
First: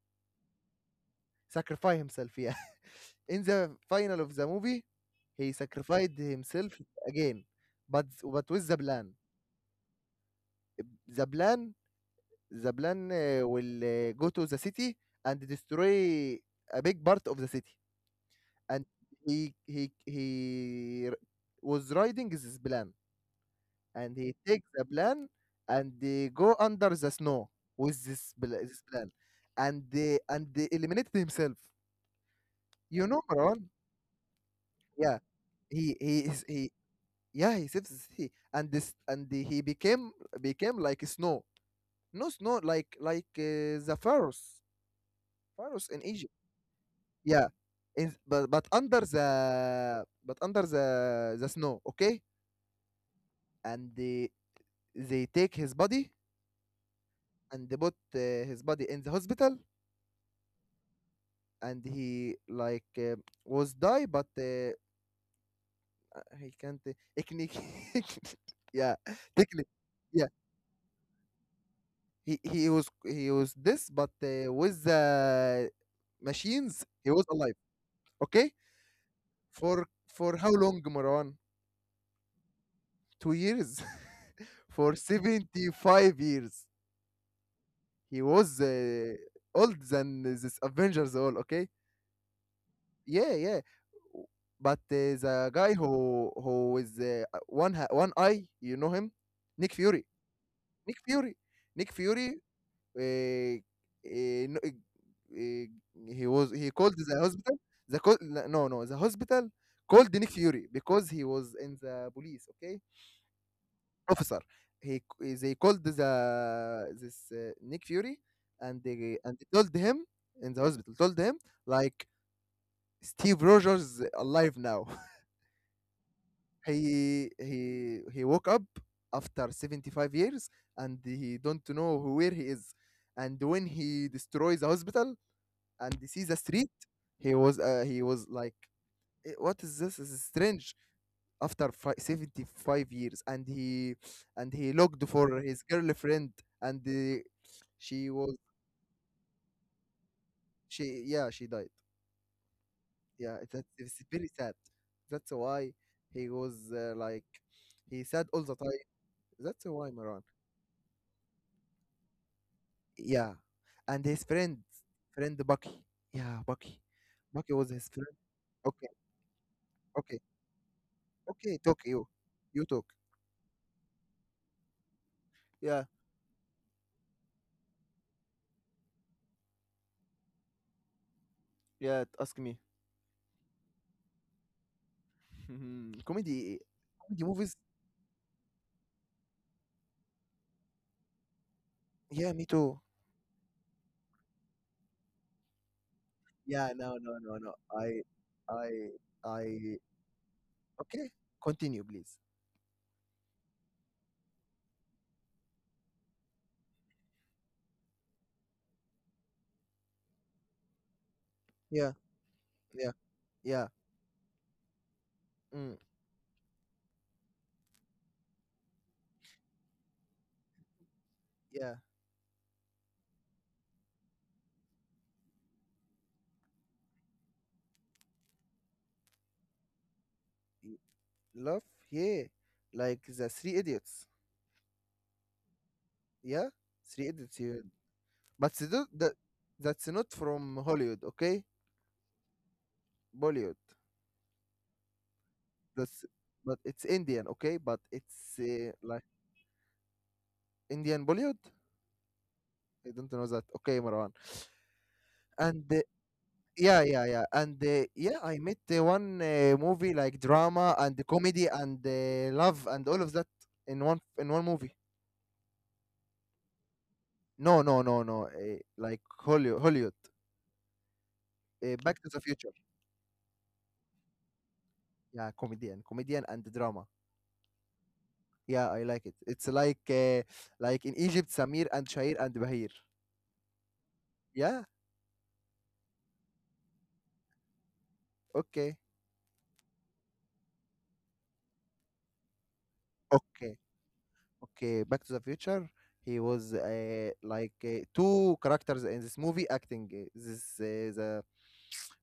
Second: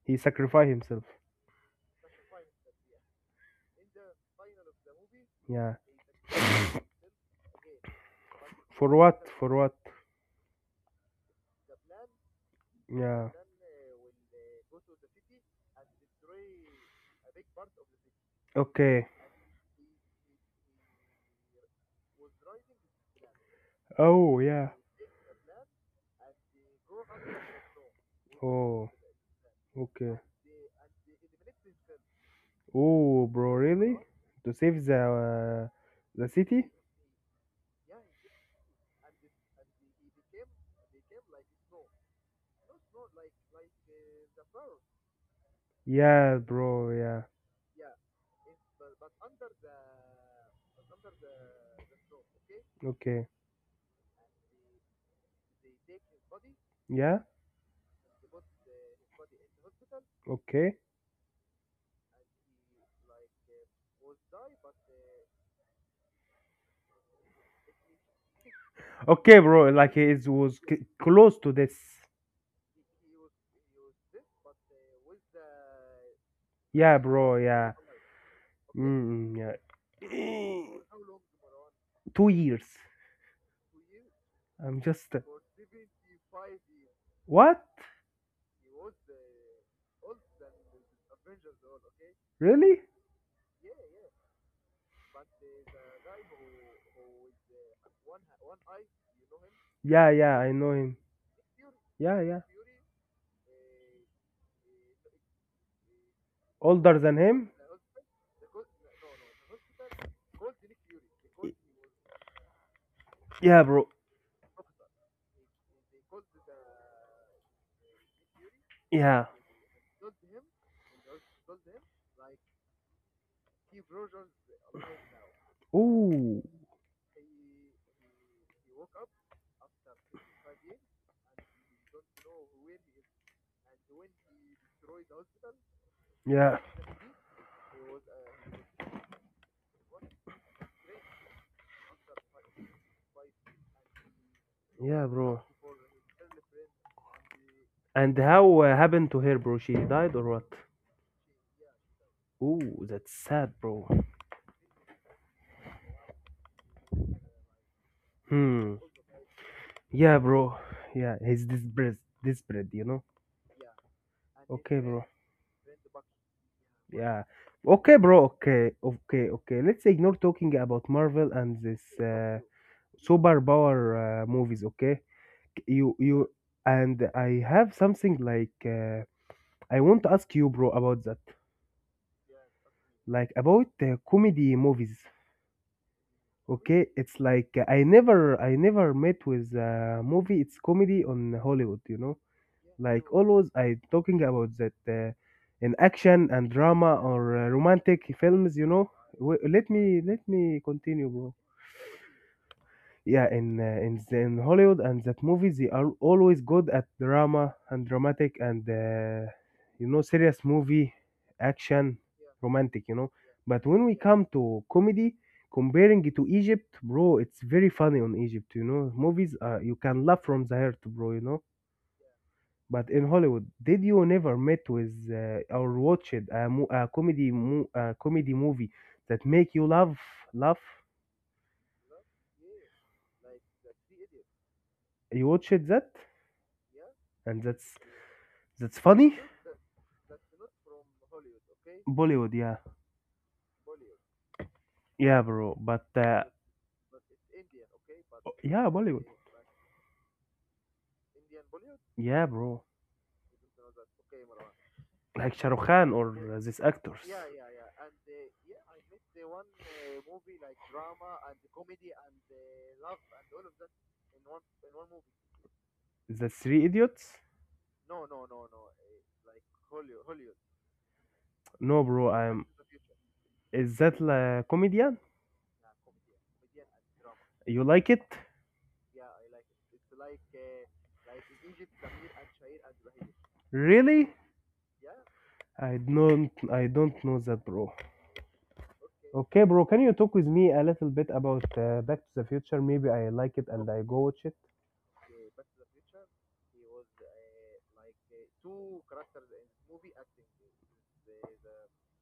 S2: He sacrificed himself.
S1: Sacrifice himself. Yeah, in the final of the movie, he
S2: Yeah.
S1: sacrificed himself again, but, but with the
S2: For
S1: plan.
S2: what? For what?
S1: The plan. The plan
S2: Yeah.
S1: uh, will uh, go to the city and destroy a big part of the city. And
S2: Okay.
S1: he he he r- was riding this plan, and he
S2: Oh
S1: takes
S2: yeah.
S1: the plan and they go under the snow with this bl- this
S2: Oh
S1: plan, and
S2: okay.
S1: they and they eliminated himself. You know,
S2: Oh bro,
S1: Maran?
S2: really? To save the
S1: Yeah,
S2: uh,
S1: he he
S2: the
S1: is
S2: city?
S1: he. Yeah, he saves the city, and this and the, he became became like snow. No snow, like, like uh, the pharaohs, pharaohs in Egypt.
S2: Yeah, bro. Yeah.
S1: Yeah, in, but but under the, but under the the snow, okay?
S2: Okay.
S1: And they they take his body
S2: Yeah.
S1: and they put uh, his body in the hospital,
S2: Okay.
S1: and he, like, uh, was die, but uh, he can't technique. Yeah,
S2: Okay,
S1: technically.
S2: bro. Like he
S1: Yeah,
S2: is, was c- close to this.
S1: he he was he was this, but uh, with the machines,
S2: Yeah,
S1: he was
S2: bro.
S1: alive.
S2: Yeah.
S1: Okay,
S2: Mm, yeah.
S1: for for how long, Marwan?
S2: Two years.
S1: Two years,
S2: I'm
S1: for
S2: just.
S1: seventy five years.
S2: What?
S1: He was uh, old than this Avengers all. Okay,
S2: Really?
S1: yeah, yeah. W- But uh, the guy who who is uh, one ha- one eye, you know him, Nick Fury.
S2: Yeah, yeah. I know
S1: Nick
S2: him.
S1: Fury. Nick
S2: Yeah,
S1: Fury.
S2: yeah.
S1: Uh, uh, no, uh, uh, he was he called
S2: Older than
S1: the
S2: him?
S1: hospital. The co- no no, the hospital called Nick Fury because he was in the police. Okay.
S2: Yeah, bro.
S1: Professor. He They called the this, uh, Nick Fury, and they
S2: Yeah.
S1: and they told him in the hospital, told him like Steve Rogers alive now.
S2: Ooh.
S1: He he he woke up after seventy-five years, and he don't know who- where he is. And when he destroys the hospital and he sees the
S2: Yeah.
S1: street, he was uh, he was like, "Eh, what is this? This is strange." after fi- seventy-five years, and he and he
S2: Yeah,
S1: looked for
S2: bro.
S1: his girlfriend and uh, she
S2: And
S1: was,
S2: how uh, happened to her, bro? She died or what?
S1: she yeah, she died.
S2: Ooh, that's
S1: yeah
S2: sad,
S1: it-
S2: bro.
S1: it's very sad. That's why he was uh, like, he said all the
S2: Hmm.
S1: time, that's why,
S2: Yeah,
S1: Maran.
S2: bro. Yeah, he's desperate. Desperate, you know.
S1: Yeah. And his friend
S2: Okay, bro.
S1: friend Bucky, yeah, Bucky.
S2: Yeah.
S1: Bucky was his
S2: Okay,
S1: friend.
S2: bro. Okay.
S1: Okay,
S2: Okay. Okay. Let's ignore
S1: okay,
S2: talking about Marvel
S1: okay
S2: and
S1: talk
S2: this.
S1: you
S2: Uh,
S1: You talk.
S2: superpower uh, movies, okay.
S1: Yeah.
S2: You you and I have something like, uh, I want to ask you, bro, about that,
S1: Yeah, ask me.
S2: like about uh, comedy movies.
S1: Comedy.
S2: Okay, it's
S1: Comedy
S2: like,
S1: movies,
S2: uh, i never I never met with a movie, it's comedy on Hollywood, you know.
S1: yeah, me too.
S2: Like always I talking about that, uh, in action and
S1: Yeah,
S2: drama
S1: no, no,
S2: or
S1: no,
S2: uh,
S1: no.
S2: romantic
S1: I,
S2: films, you
S1: I,
S2: know. Wait, let
S1: I.
S2: me let me continue,
S1: Okay,
S2: bro.
S1: continue, please.
S2: Yeah, in uh, in the, in Hollywood, and that movies they are always good at drama and dramatic, and uh, you know, serious movie,
S1: Yeah,
S2: action, romantic,
S1: yeah,
S2: you know. But
S1: yeah,
S2: when we come to comedy,
S1: mm,
S2: comparing it to Egypt, bro, it's very funny on Egypt, you know, movies, uh, you can laugh from the heart, bro, you know.
S1: yeah.
S2: But in Hollywood, did you never met with uh, or watched a, mo- a comedy mo- a comedy movie that make you laugh, laugh?
S1: y- Love, yeah, like the Three Idiots.
S2: You watched that?
S1: Yeah, Three Idiots.
S2: And
S1: Yeah.
S2: that's
S1: But
S2: that's
S1: the, the,
S2: funny.
S1: that's not from Hollywood, okay?
S2: Bollywood, yeah.
S1: Bollywood.
S2: Yeah, bro. But
S1: That's,
S2: uh,
S1: but it's Indian, okay? But it's
S2: yeah,
S1: uh, like
S2: Bollywood.
S1: Indian Bollywood.
S2: Yeah, bro.
S1: I don't know that. Okay, Marwan.
S2: Like Shah
S1: And
S2: Rukh
S1: uh,
S2: Khan or uh, these
S1: yeah,
S2: actors.
S1: yeah, yeah. And uh, yeah, I met uh, one uh, movie like drama and comedy and uh, love and all of that in one in one movie.
S2: The Three Idiots?
S1: No, no, no, no. Uh, like Hollywood, Hollywood. Uh,
S2: No,
S1: Back to
S2: bro.
S1: the
S2: I'm.
S1: Future.
S2: Is that la comedian?
S1: Yeah, comedian, comedian and drama.
S2: You like it?
S1: Yeah, I like it. It's like uh, like in Egypt, Samir and Shair and Bahir.
S2: Really?
S1: Yeah.
S2: I don't. I don't know that, bro.
S1: Okay.
S2: Okay, bro. Can you talk with me a little bit about uh, Back to the Future? Maybe I like it
S1: Okay.
S2: and I go watch it.
S1: Okay. Back to the Future. He was uh, like uh, two characters in this movie acting. uh, This uh, the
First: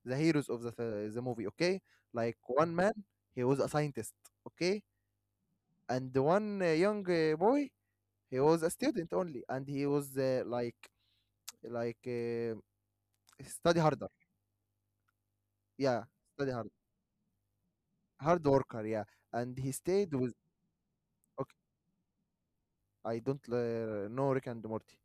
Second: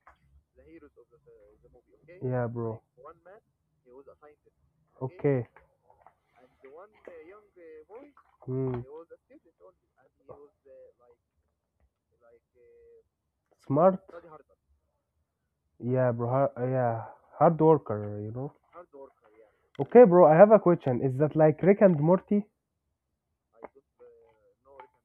S1: the heroes of the f- the movie, okay, like
S2: Yeah,
S1: one
S2: bro.
S1: man, he was a scientist, okay.
S2: Okay.
S1: And the one uh, young uh, boy, he was a
S2: Hmm.
S1: student only, and he was uh, like, like uh, study
S2: Smart.
S1: harder, yeah,
S2: Yeah, bro. Hard,
S1: study hard,
S2: yeah, hard worker, you
S1: hard
S2: know.
S1: worker, yeah. And he
S2: Okay,
S1: stayed
S2: bro.
S1: with,
S2: I have a question. Is that
S1: okay.
S2: like Rick and Morty?
S1: I don't uh, know Rick and Morty.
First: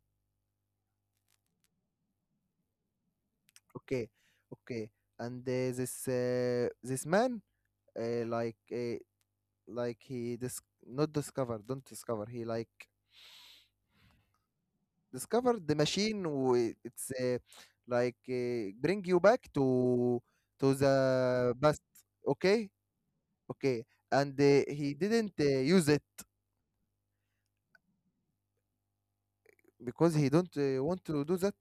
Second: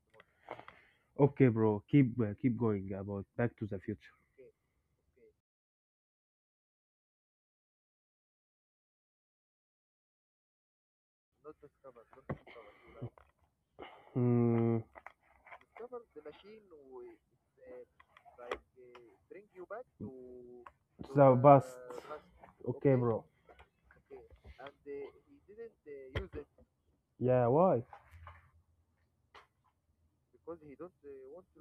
S2: Okay, bro, keep uh, keep going about Back to the
S1: Okay,
S2: Future.
S1: okay. And uh, this uh, this man uh, like uh, like he dis- not discover, don't discover, he like
S2: Hmm.
S1: discovered the machine. W- it's uh, like uh, bring you back to to
S2: The
S1: the
S2: best.
S1: past, okay,
S2: Okay, bro.
S1: okay. And uh, he didn't uh, use it
S2: Yeah. Why?
S1: because he don't uh, want to do that.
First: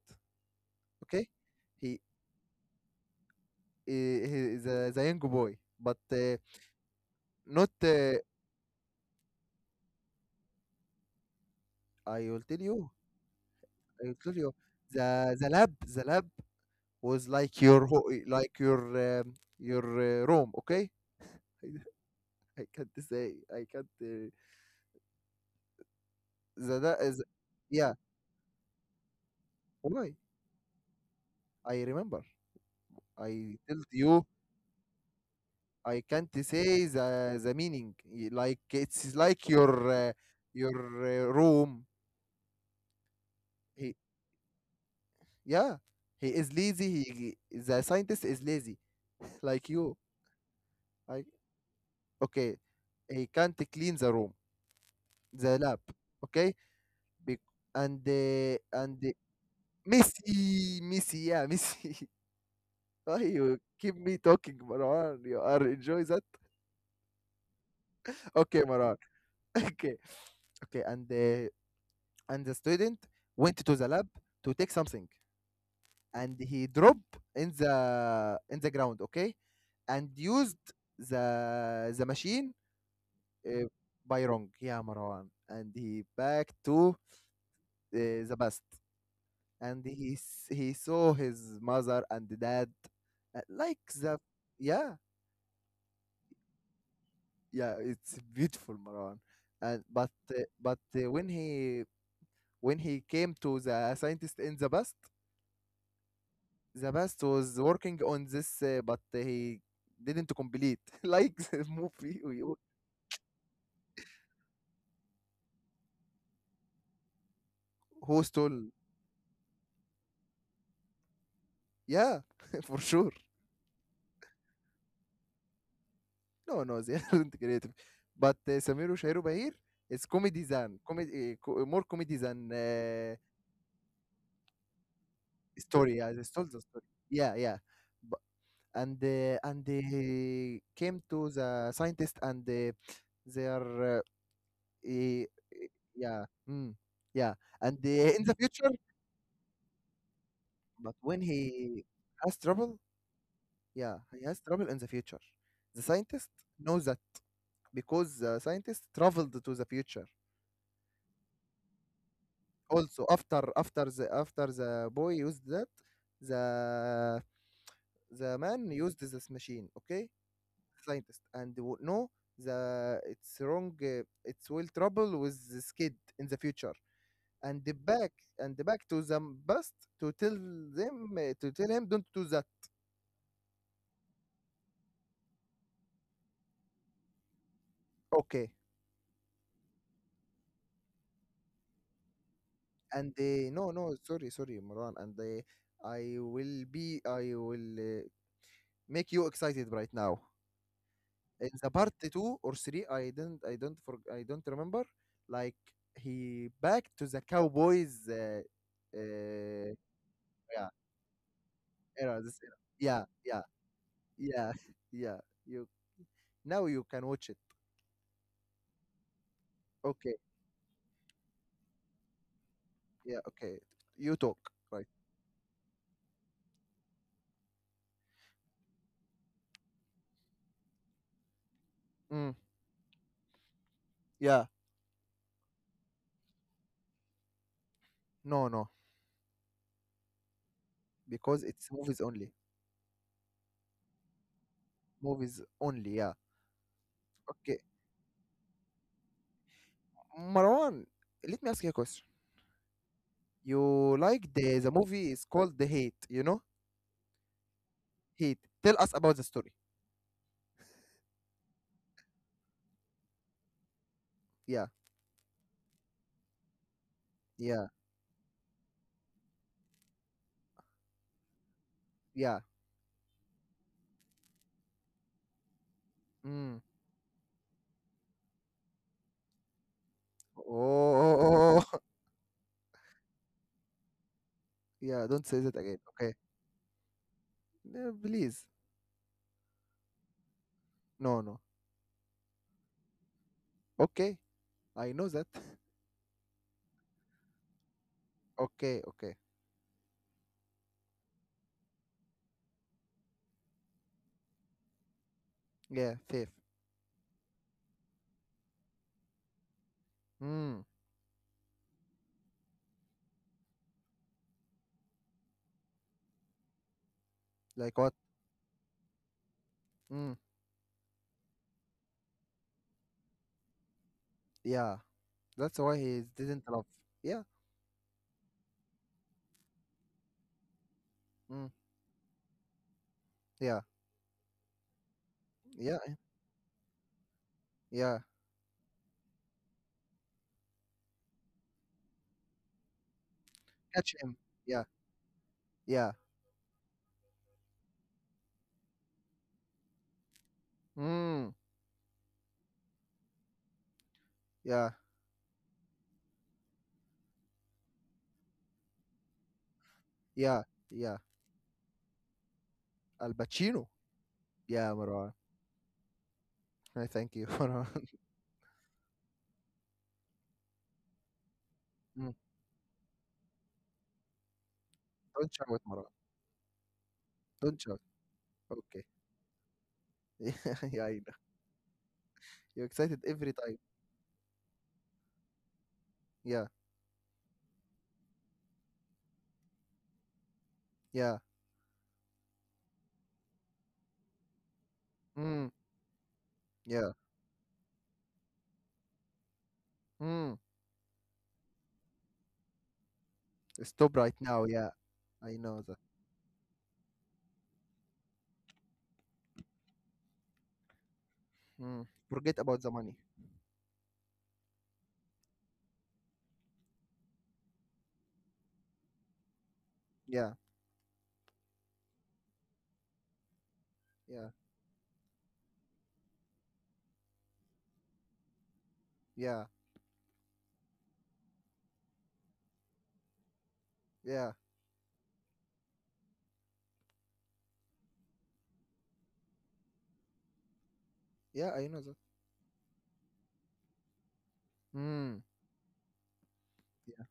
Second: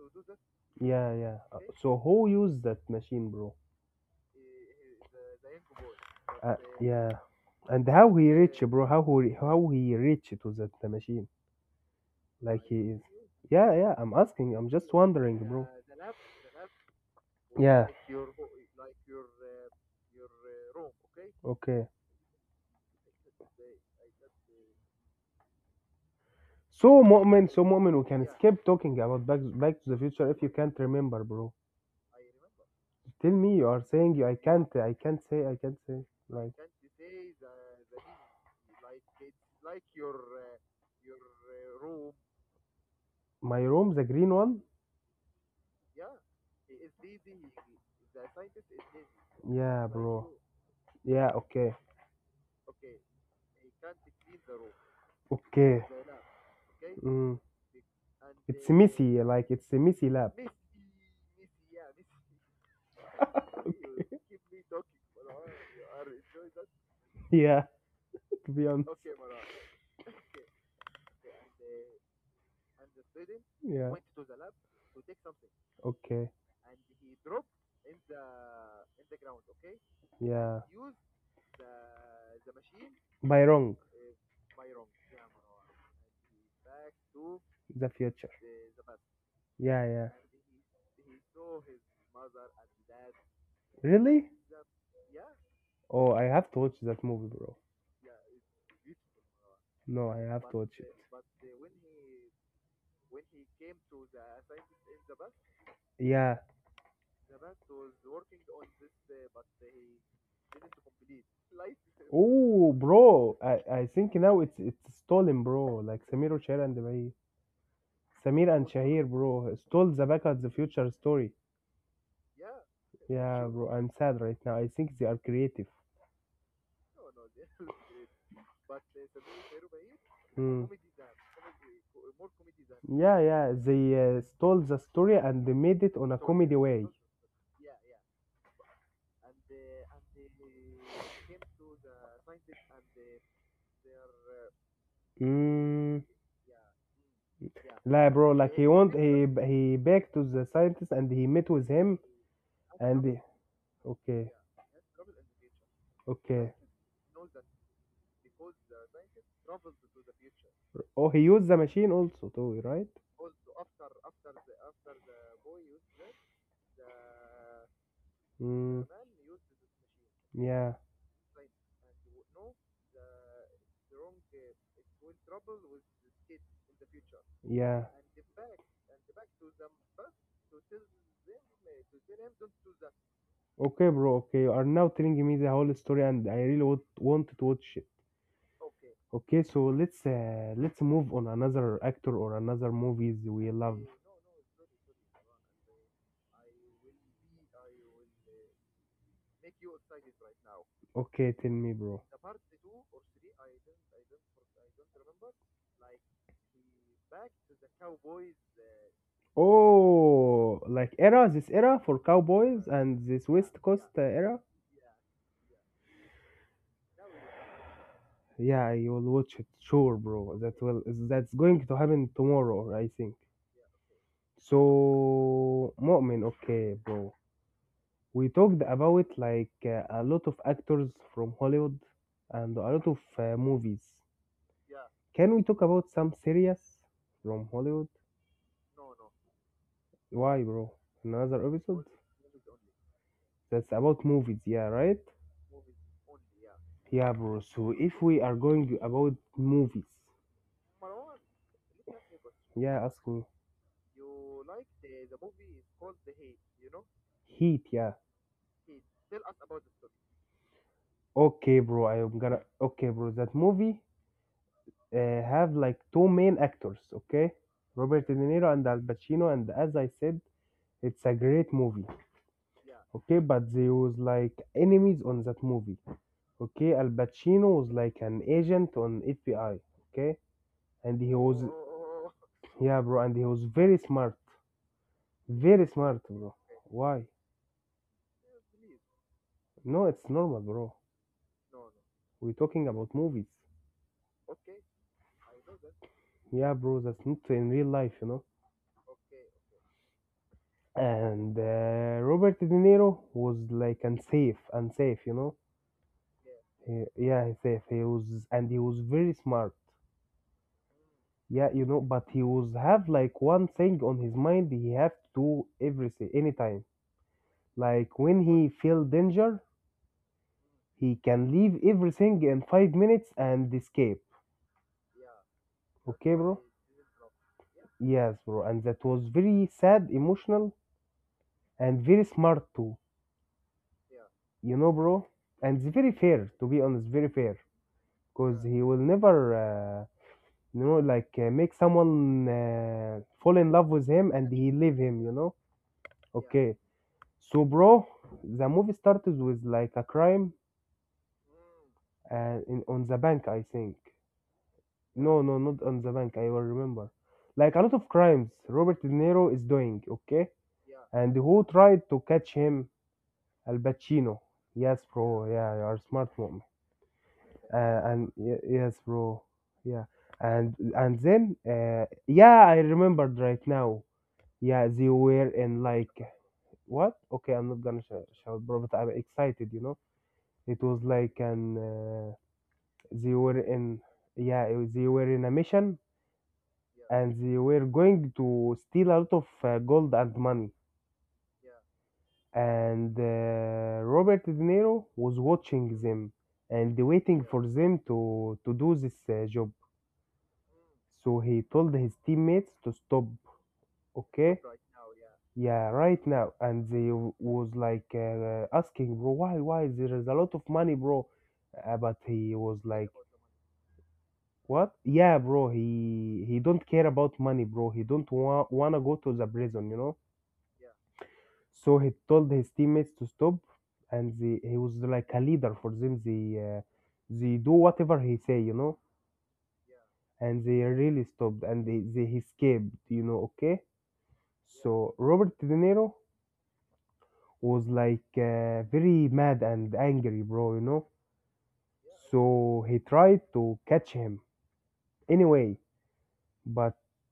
S2: Yeah,
S1: Okay,
S2: yeah. Uh, So
S1: he,
S2: who used that machine, bro?
S1: uh, he is a, the young boy, but uh,
S2: Uh, yeah.
S1: not
S2: And how
S1: uh,
S2: he reached, bro? How he how he reached to that the machine?
S1: I will tell
S2: Like
S1: you,
S2: he is. Yeah, yeah.
S1: I
S2: I'm
S1: will tell you.
S2: asking. I'm just
S1: the
S2: wondering,
S1: the
S2: bro.
S1: lab the lab was like your
S2: Yeah.
S1: ho- like your um, your uh, room, okay.
S2: Okay.
S1: I can't say, I can't uh, the, that
S2: So
S1: is,
S2: Mu'min, so
S1: yeah.
S2: Mu'min, we can skip talking about Back Back to the
S1: Why?
S2: Future if you can't remember, bro.
S1: I remember.
S2: Tell
S1: I
S2: me, you are
S1: told
S2: saying
S1: you.
S2: you I can't, I can't say, I can't
S1: I
S2: say.
S1: can't
S2: Like
S1: say the, the meaning. Y- Like it's like your uh, your uh, room.
S2: my room,
S1: He,
S2: the green one.
S1: yeah, he is lazy. He The scientist is lazy, like
S2: Yeah,
S1: you.
S2: bro.
S1: I,
S2: Yeah, okay,
S1: okay. He can't clean the room, the lab.
S2: okay.
S1: Okay,
S2: Mm.
S1: Be- and uh,
S2: It's
S1: and uh,
S2: messy, like it's a messy lab.
S1: Missy, Missy, yeah, Missy. Why you keep me talking, Marwan? You are enjoy that?
S2: Yeah, to
S1: Okay,
S2: be honest.
S1: Marwan. Okay, okay, and uh, and the student went to the
S2: Yeah.
S1: lab to take something,
S2: Okay.
S1: and he dropped in the in the ground, okay, and used
S2: Yeah.
S1: the the machine
S2: By
S1: uh,
S2: wrong,
S1: by wrong, yeah, Marwan. And he back to uh,
S2: the future.
S1: the best.
S2: Yeah,
S1: And
S2: yeah.
S1: he s- he saw his mother and dad, uh, like the,
S2: Really?
S1: yeah,
S2: Oh, I have to watch that movie, bro.
S1: yeah, it's beautiful, Marwan. And
S2: No,
S1: but
S2: I
S1: uh,
S2: have to watch
S1: but
S2: it.
S1: uh, when he, when he came to the scientist in the best,
S2: Yeah.
S1: the best was working on this, uh, but he didn't complete, like the movie we all.
S2: Oh, bro, I, I think now it's it's stolen, bro. Like Samir and Shahir and Bahir.
S1: Who
S2: Samir and
S1: stole?
S2: Shahir, bro, stole the back of the future story.
S1: Yeah, for sure.
S2: Yeah, bro, I'm sad right now. I think they are creative.
S1: No, no, they aren't creative. But uh, Samir Shairu Bahir is comedy
S2: Hmm.
S1: than comedy, uh, co- more comedy than uh,
S2: Yeah, yeah, they uh, stole the story and they made it
S1: story.
S2: on
S1: Yeah,
S2: a
S1: they stole
S2: comedy
S1: the story.
S2: way.
S1: Yeah, yeah. But, and uh, and he came to the scientist, and uh, they are uh, eh,
S2: Mm,
S1: yeah, mm, yeah. And uh,
S2: like,
S1: in
S2: bro,
S1: the
S2: like he
S1: future,
S2: want he he back to the scientist
S1: but
S2: and
S1: when
S2: he met with
S1: he
S2: him
S1: has trouble.
S2: and he-
S1: Yeah, he
S2: okay,
S1: has trouble in the future. The scientist
S2: okay.
S1: knows that because the scientist traveled to the future.
S2: Oh, he used the machine also too, right?
S1: Also, after after the after the boy used that, the the man
S2: Mm.
S1: used this machine. Okay,
S2: Yeah,
S1: scientist, and w- no, the it's wrong. Uh, it will trouble with this kid in the future, and the
S2: yeah.
S1: back, and the back to the past, to tell them uh, to tell him, don't do that.
S2: Okay, bro. Okay, you are now telling me the whole story, and I really would want to watch it.
S1: Okay,
S2: Okay, so let's uh, let's move on another actor or another
S1: and
S2: movies we
S1: they, no,
S2: love.
S1: no, sorry, sorry, Marwan. And they, I will be, I will uh, make you excited right now.
S2: Okay, tell
S1: In the
S2: me,
S1: part
S2: bro.
S1: two or three, I didn't I don't for I don't remember, like he back to the Cowboys uh, uh,
S2: Oh,
S1: yeah,
S2: like era, this era for
S1: era, this era.
S2: cowboys
S1: Yeah,
S2: and this
S1: yeah,
S2: West Coast uh, era.
S1: yeah. Yeah, you, now you can watch it,
S2: Yeah, I will watch it, sure,
S1: okay.
S2: bro. That will that's going to happen tomorrow, I think.
S1: Yeah, okay, you talk. Right.
S2: So, Mu'min, okay, bro. We talked about like uh, a lot of actors from Hollywood
S1: Mm,
S2: and a lot of uh, movies.
S1: yeah.
S2: Can we talk about some series from Hollywood?
S1: No, no,
S2: Why, bro?
S1: because
S2: Another
S1: it's
S2: episode
S1: movies only.
S2: that's about movies, yeah, right?
S1: Movies only, yeah.
S2: Yeah, bro.
S1: Okay,
S2: So if we are going about movies,
S1: Marwan, let me ask you a question.
S2: yeah, ask me.
S1: You like the the movie is called The Hate, you know?
S2: Heat, yeah.
S1: Hate. Tell us about the story.
S2: Okay, bro. I'm gonna. Okay, bro. That movie
S1: Yeah,
S2: uh, have like two main actors, okay?
S1: yeah,
S2: Robert De Niro and Al Pacino, and as I said, it's a great movie.
S1: yeah.
S2: Okay, but they was like enemies on that movie.
S1: Mm.
S2: Okay, Al Pacino was like an agent on F B I, okay.
S1: Oh,
S2: And he
S1: oh,
S2: was,
S1: oh, oh.
S2: yeah, bro, and he was very smart.
S1: Yeah. Don't say that
S2: Very
S1: again.
S2: smart,
S1: Okay.
S2: bro. Why?
S1: No, please.
S2: No, it's normal, bro.
S1: No, no.
S2: We're talking about movies.
S1: Okay. I know that.
S2: Yeah, bro, that's not in real life, you know.
S1: Okay, okay.
S2: And uh, Robert De Niro was like unsafe, unsafe, you know.
S1: Yeah, thief.
S2: He- yeah, he's safe. He was And he was very smart.
S1: Mm.
S2: Yeah, you know, but he was have like one thing on his mind. He have to do everything anytime.
S1: Like what?
S2: Like when he feel danger,
S1: Mm.
S2: he can leave everything in five minutes and escape.
S1: Yeah. That's why he
S2: Okay, bro?
S1: didn't love. Yeah.
S2: Yes, bro. And that was very sad, emotional,
S1: Mm.
S2: and very smart too.
S1: Yeah.
S2: You know, bro. And it's
S1: Yeah.
S2: very fair, to be honest, very fair.
S1: Yeah.
S2: Because he will never, uh, you know, like uh, make someone uh, fall in love with
S1: Catch
S2: him
S1: him.
S2: and he
S1: Yeah.
S2: leave him. You know?
S1: Yeah.
S2: Okay. So, bro, the movie starts with like a crime
S1: Mm.
S2: uh, in, on the bank, I think.
S1: Yeah.
S2: No, no, not on the bank. I will remember. Like a lot of crimes Robert De Niro is doing, okay?
S1: Yeah. Yeah.
S2: And who tried to catch him?
S1: Al
S2: Al
S1: Pacino.
S2: Pacino.
S1: Yeah,
S2: Yes,
S1: Marwan.
S2: bro. Yeah, you are smart, mom.
S1: I thank you,
S2: Uh,
S1: Marwan.
S2: and y- yes, bro. Yeah. And and then uh,
S1: Mm.
S2: yeah, I remembered right now. Yeah, they were
S1: Don't shout,
S2: in
S1: Marwan.
S2: like what? Okay, I'm
S1: Don't
S2: not
S1: shout.
S2: gonna sh- shout, bro, but
S1: Okay.
S2: I'm excited, you know.
S1: Yeah,
S2: It was
S1: yeah, I know.
S2: like an uh,
S1: You're excited
S2: they
S1: every
S2: were
S1: time.
S2: in yeah they were in a mission
S1: Yeah,
S2: and they were going to steal a lot of uh, gold and money.
S1: yeah.
S2: And uh, Robert De Niro was
S1: Mm,
S2: watching them and
S1: yeah.
S2: waiting for them to to do this uh, job.
S1: Mm.
S2: So he told his teammates to stop.
S1: Stop right
S2: Okay.
S1: now. Yeah, I know
S2: Yeah,
S1: that.
S2: right now. And they w- was like uh, asking, bro, why, why? There is a lot of money, bro. Uh,
S1: Mm.
S2: but he
S1: Forget
S2: was
S1: about the
S2: like,
S1: money.
S2: what? Yeah, bro. He he don't care about money, bro. He don't wa- wanna go to the prison, you know.
S1: Yeah,
S2: So he told his teammates to stop, and
S1: yeah,
S2: they, he was like a leader for them. They uh, they do whatever he say, you know.
S1: yeah,
S2: And they really stopped, and they they he escaped, you know. Okay.
S1: yeah,
S2: So Robert De Niro was like uh, very mad and angry, bro. You know.
S1: yeah. I know that.
S2: So he tried to catch him
S1: Mm.
S2: anyway, but
S1: Yeah,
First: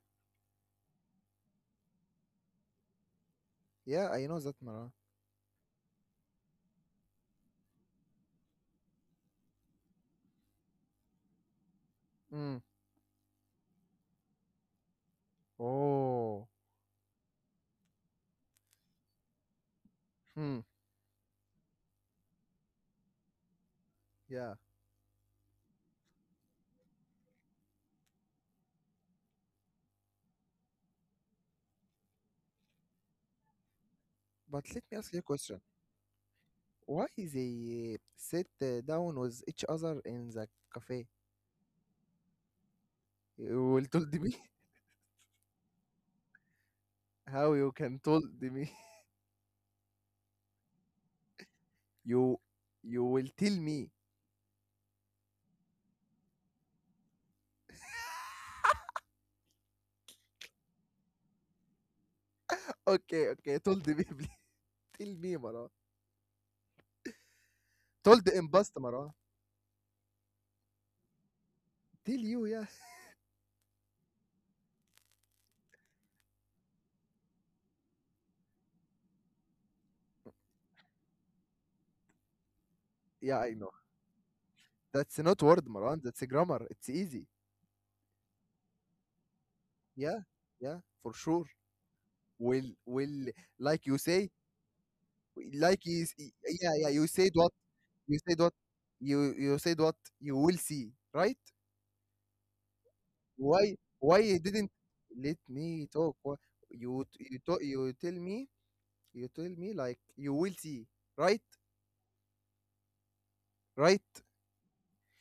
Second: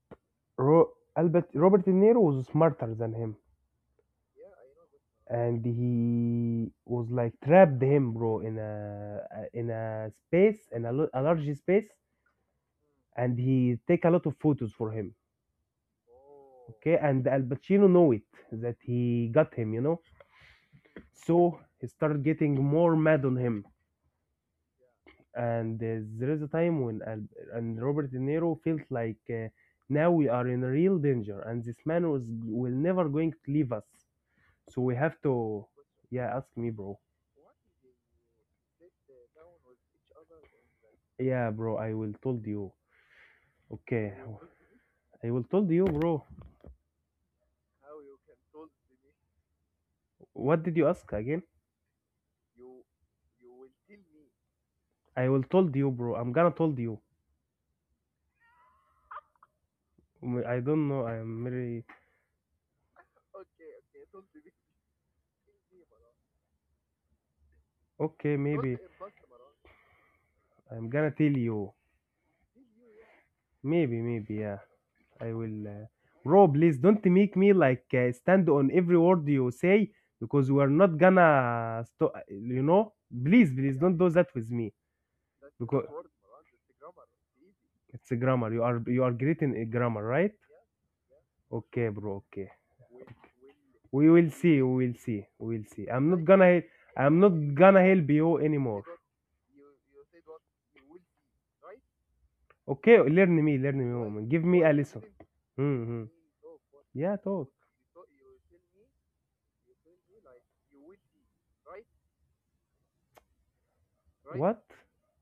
S2: Ro- Albert Robert De Niro was smarter than him
S1: yeah. I know that, Marwan.
S2: and he was like trapped him bro in a in a space in a, lo- a large space
S1: Mm.
S2: and he take a lot of photos for him.
S1: Oh.
S2: Okay, and Al Pacino know it, that he got him, you know.
S1: Hmm.
S2: So he started getting more mad on him
S1: Yeah.
S2: and uh, there is a time when al- and Robert De Niro felt like uh, now we are in real danger and this man was will never going to leave us,
S1: But
S2: so
S1: let
S2: we
S1: me ask
S2: have
S1: you a question.
S2: to. Yeah, ask me bro.
S1: Why they sit uh, down with each other in the cafe?
S2: Yeah bro, I will told you.
S1: You will told
S2: Okay,
S1: me.
S2: I will told you, bro.
S1: How you can told me?
S2: What did you ask again?
S1: You you will tell me.
S2: I will told you, bro. I'm gonna told you. I I don't know. I'm very
S1: Okay, okay, told me, please. Tell me, Maran. Told
S2: okay.
S1: in past,
S2: Maybe
S1: Maran.
S2: I'm gonna tell you.
S1: Tell you, yeah.
S2: Maybe, maybe, yeah. I will. Uh... Bro, please don't make me like uh, stand on every word you say, because we are not gonna. Sto- you know,
S1: Yeah, I
S2: please,
S1: know.
S2: please don't do that with me,
S1: That's not word,
S2: because
S1: Maran. That's a grammar. It's easy.
S2: it's a grammar. You are you are great in a grammar,
S1: Yeah,
S2: right?
S1: yeah, for sure.
S2: Okay, bro. Okay.
S1: Will will like you
S2: We will
S1: say,
S2: see, we will see, we will
S1: like
S2: see. I'm
S1: is,
S2: not gonna hel-
S1: yeah, yeah. You
S2: I'm
S1: said
S2: not
S1: what?
S2: gonna help
S1: You
S2: you
S1: said what?
S2: anymore.
S1: You you said what? You will see, right?
S2: Okay, learn me,
S1: Why
S2: learn me,
S1: why
S2: woman,
S1: you
S2: give me a
S1: didn't
S2: lesson.
S1: let me
S2: Mm-hmm.
S1: talk? Why- You
S2: Yeah,
S1: t- you
S2: talk.
S1: talk, you tell me you tell me like you will see, right, right.
S2: What?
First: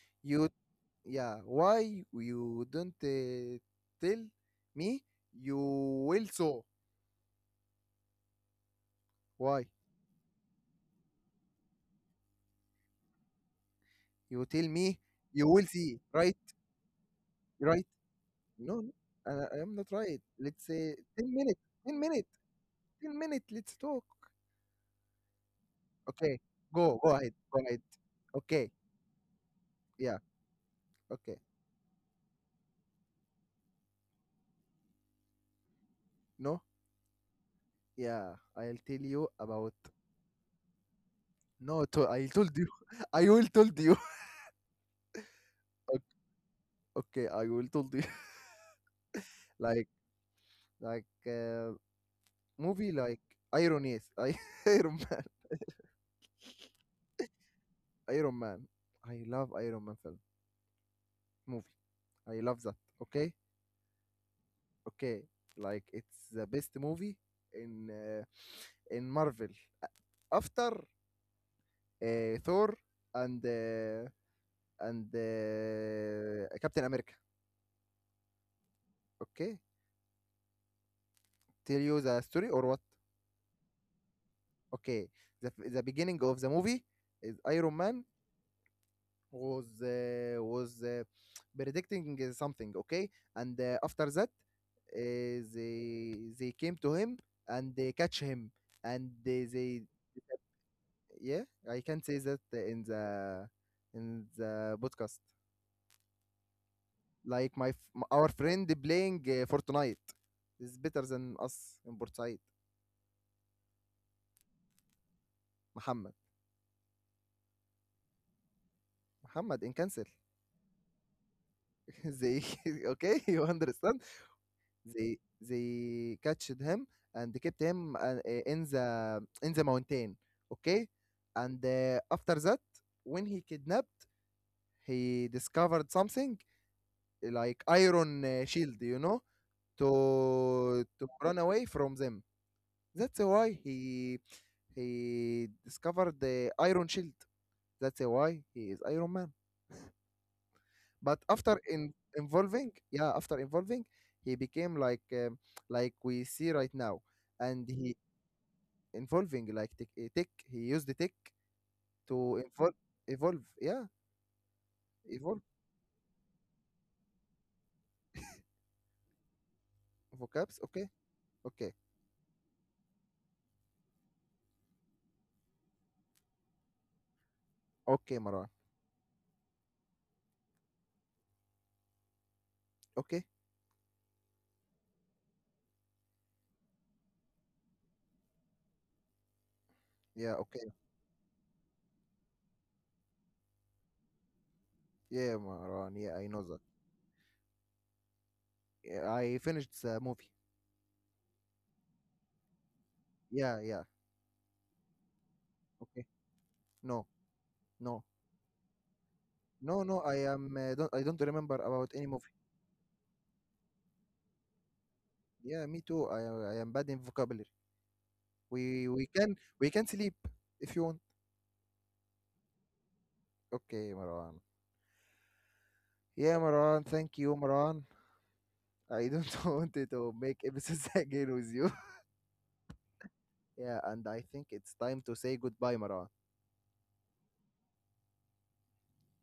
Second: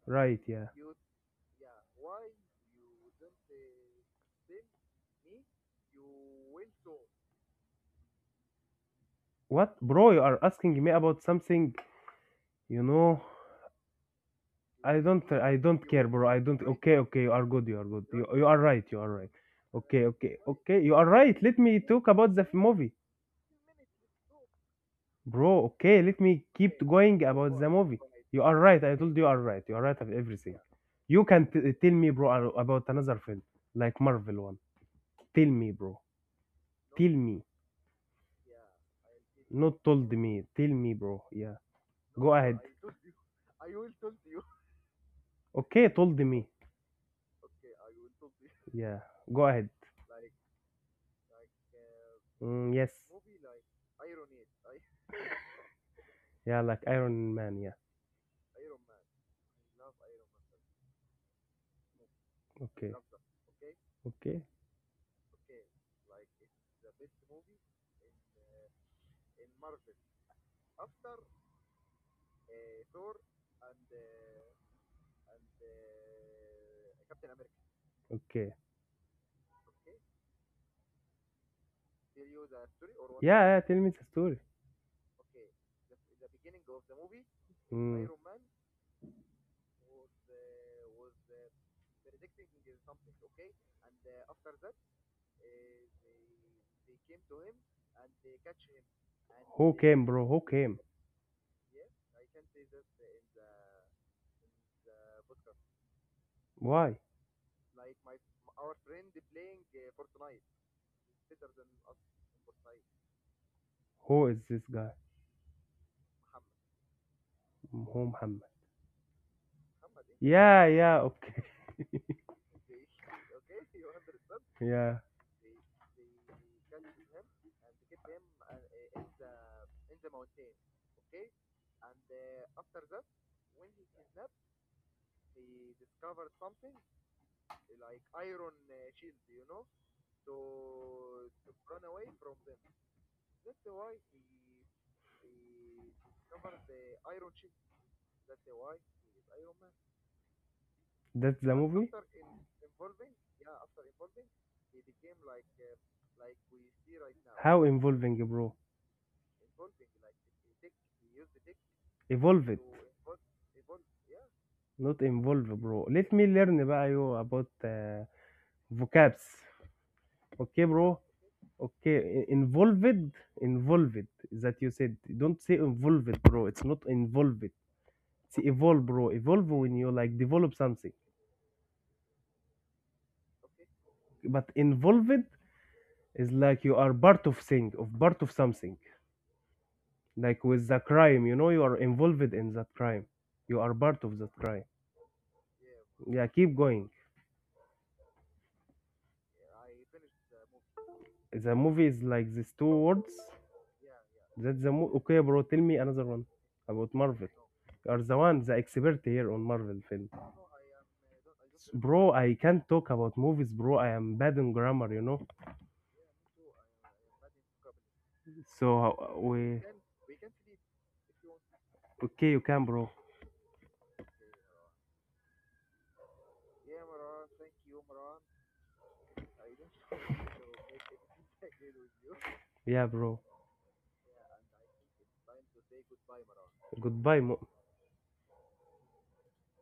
S2: Right,
S1: You,
S2: yeah.
S1: yeah, why you don't uh, tell me you will, so why
S2: What, bro? You are asking me about something, you know.
S1: you tell
S2: i
S1: me
S2: don't
S1: you
S2: i
S1: will
S2: don't
S1: see,
S2: care, bro.
S1: right,
S2: I don't. Okay, okay, you are good, you
S1: right.
S2: are good. You, you are
S1: No,
S2: right,
S1: no,
S2: you are right.
S1: I, I am not
S2: Okay,
S1: right,
S2: okay,
S1: let's
S2: okay, you
S1: say
S2: are
S1: ten
S2: right, let
S1: minutes,
S2: me
S1: ten
S2: talk
S1: minutes,
S2: about the f- movie.
S1: ten minutes, let's talk.
S2: Bro, okay, let
S1: Okay,
S2: me keep
S1: go, go
S2: going
S1: ahead, go
S2: about the
S1: ahead.
S2: movie. You are
S1: Okay,
S2: right. I told you are right. You are right of
S1: yeah,
S2: everything. You
S1: okay.
S2: can t- tell me, bro, ar- about another film like Marvel one. Tell me, bro.
S1: No,
S2: Tell me.
S1: yeah, I'll tell you about.
S2: Not told me. Tell me, bro. Yeah.
S1: No, to, I
S2: Go
S1: told
S2: ahead.
S1: you, I will told you.
S2: Okay, told me.
S1: Okay, I will told you.
S2: Yeah. Go ahead.
S1: like like uh,
S2: Mm, yes.
S1: movie like Iron, yes, I, Iron Man,
S2: Yeah, like Iron Man. Yeah.
S1: Iron Man. I love Iron Man film, movie. I love that.
S2: Okay.
S1: Okay,
S2: Okay.
S1: okay. Like it's the best movie in uh, in Marvel after uh, Thor and uh, and uh, Captain America.
S2: Okay.
S1: Okay, tell you the story or what?
S2: Yeah, yeah. Tell me the story.
S1: Okay, the the beginning of the movie is Iron Man,
S2: Mm.
S1: was uh, was uh, predicting uh, something, okay. And uh, after that, uh, they they came to him, and they catch him, and they,
S2: Who
S1: they
S2: came, bro? Who came?
S1: yeah, I can say that in the in the podcast,
S2: Why?
S1: like my f- m- our friend playing uh, Fortnite is better than us in Port Side.
S2: Who is this guy?
S1: Muhammad.
S2: Who Muhammad?
S1: Muhammad in Cancel.
S2: Yeah, yeah, okay.
S1: They, okay, you understand.
S2: Yeah,
S1: They they catched him and they kept him uh, in the in the mountain, okay? And uh, after that, when he kidnapped, he discovered something like iron uh, shield, you know, to to run away from them. That's why he he discovered the iron shield. That's why he is Iron Man. But
S2: that's the
S1: after
S2: movie.
S1: in involving, yeah, after involving, he became like um, like we see right now,
S2: How
S1: and he
S2: involving, bro?
S1: involving, like tech, eh, tech, he used the tech to
S2: Evolve it,
S1: involve. Evolve, yeah,
S2: not
S1: evolve.
S2: involve, bro. Let me learn بقى you about uh, vocabs.
S1: Vocabs,
S2: Okay,
S1: okay,
S2: bro.
S1: okay,
S2: Okay, i- involved, involved. That you said. Don't say involved, bro. It's not involved.
S1: okay,
S2: See,
S1: Maran.
S2: evolve, bro. Evolve when you like develop something.
S1: Okay,
S2: But involved is like you are part of thing, of part of something.
S1: yeah,
S2: Like with
S1: okay.
S2: the crime, you know, you are involved in that crime. You are part of that crime.
S1: Yeah, Maran, yeah, I
S2: Yeah,
S1: know
S2: keep
S1: that.
S2: going.
S1: Yeah, I finished the movie.
S2: The movie is like these two words.
S1: Yeah, yeah,
S2: That's the mo- okay, bro. Tell me
S1: okay.
S2: another one about
S1: No,
S2: Marvel. You are
S1: no,
S2: the one, the expert here on Marvel
S1: no, no,
S2: film,
S1: I am uh, don't I don't remember about any
S2: bro.
S1: movie.
S2: I can't talk about movies, bro. I am bad in grammar, you know.
S1: Yeah, me too. I I am bad in vocabulary.
S2: So
S1: We we
S2: uh,
S1: can
S2: we,
S1: we can sleep if you want.
S2: okay, you can, bro.
S1: Okay, Maran. Yeah, Maran, thank you, Maran. I don't want to make episodes again with you.
S2: Yeah, bro.
S1: Yeah, and I think it's time to say goodbye, Marwan.
S2: Goodbye, mo-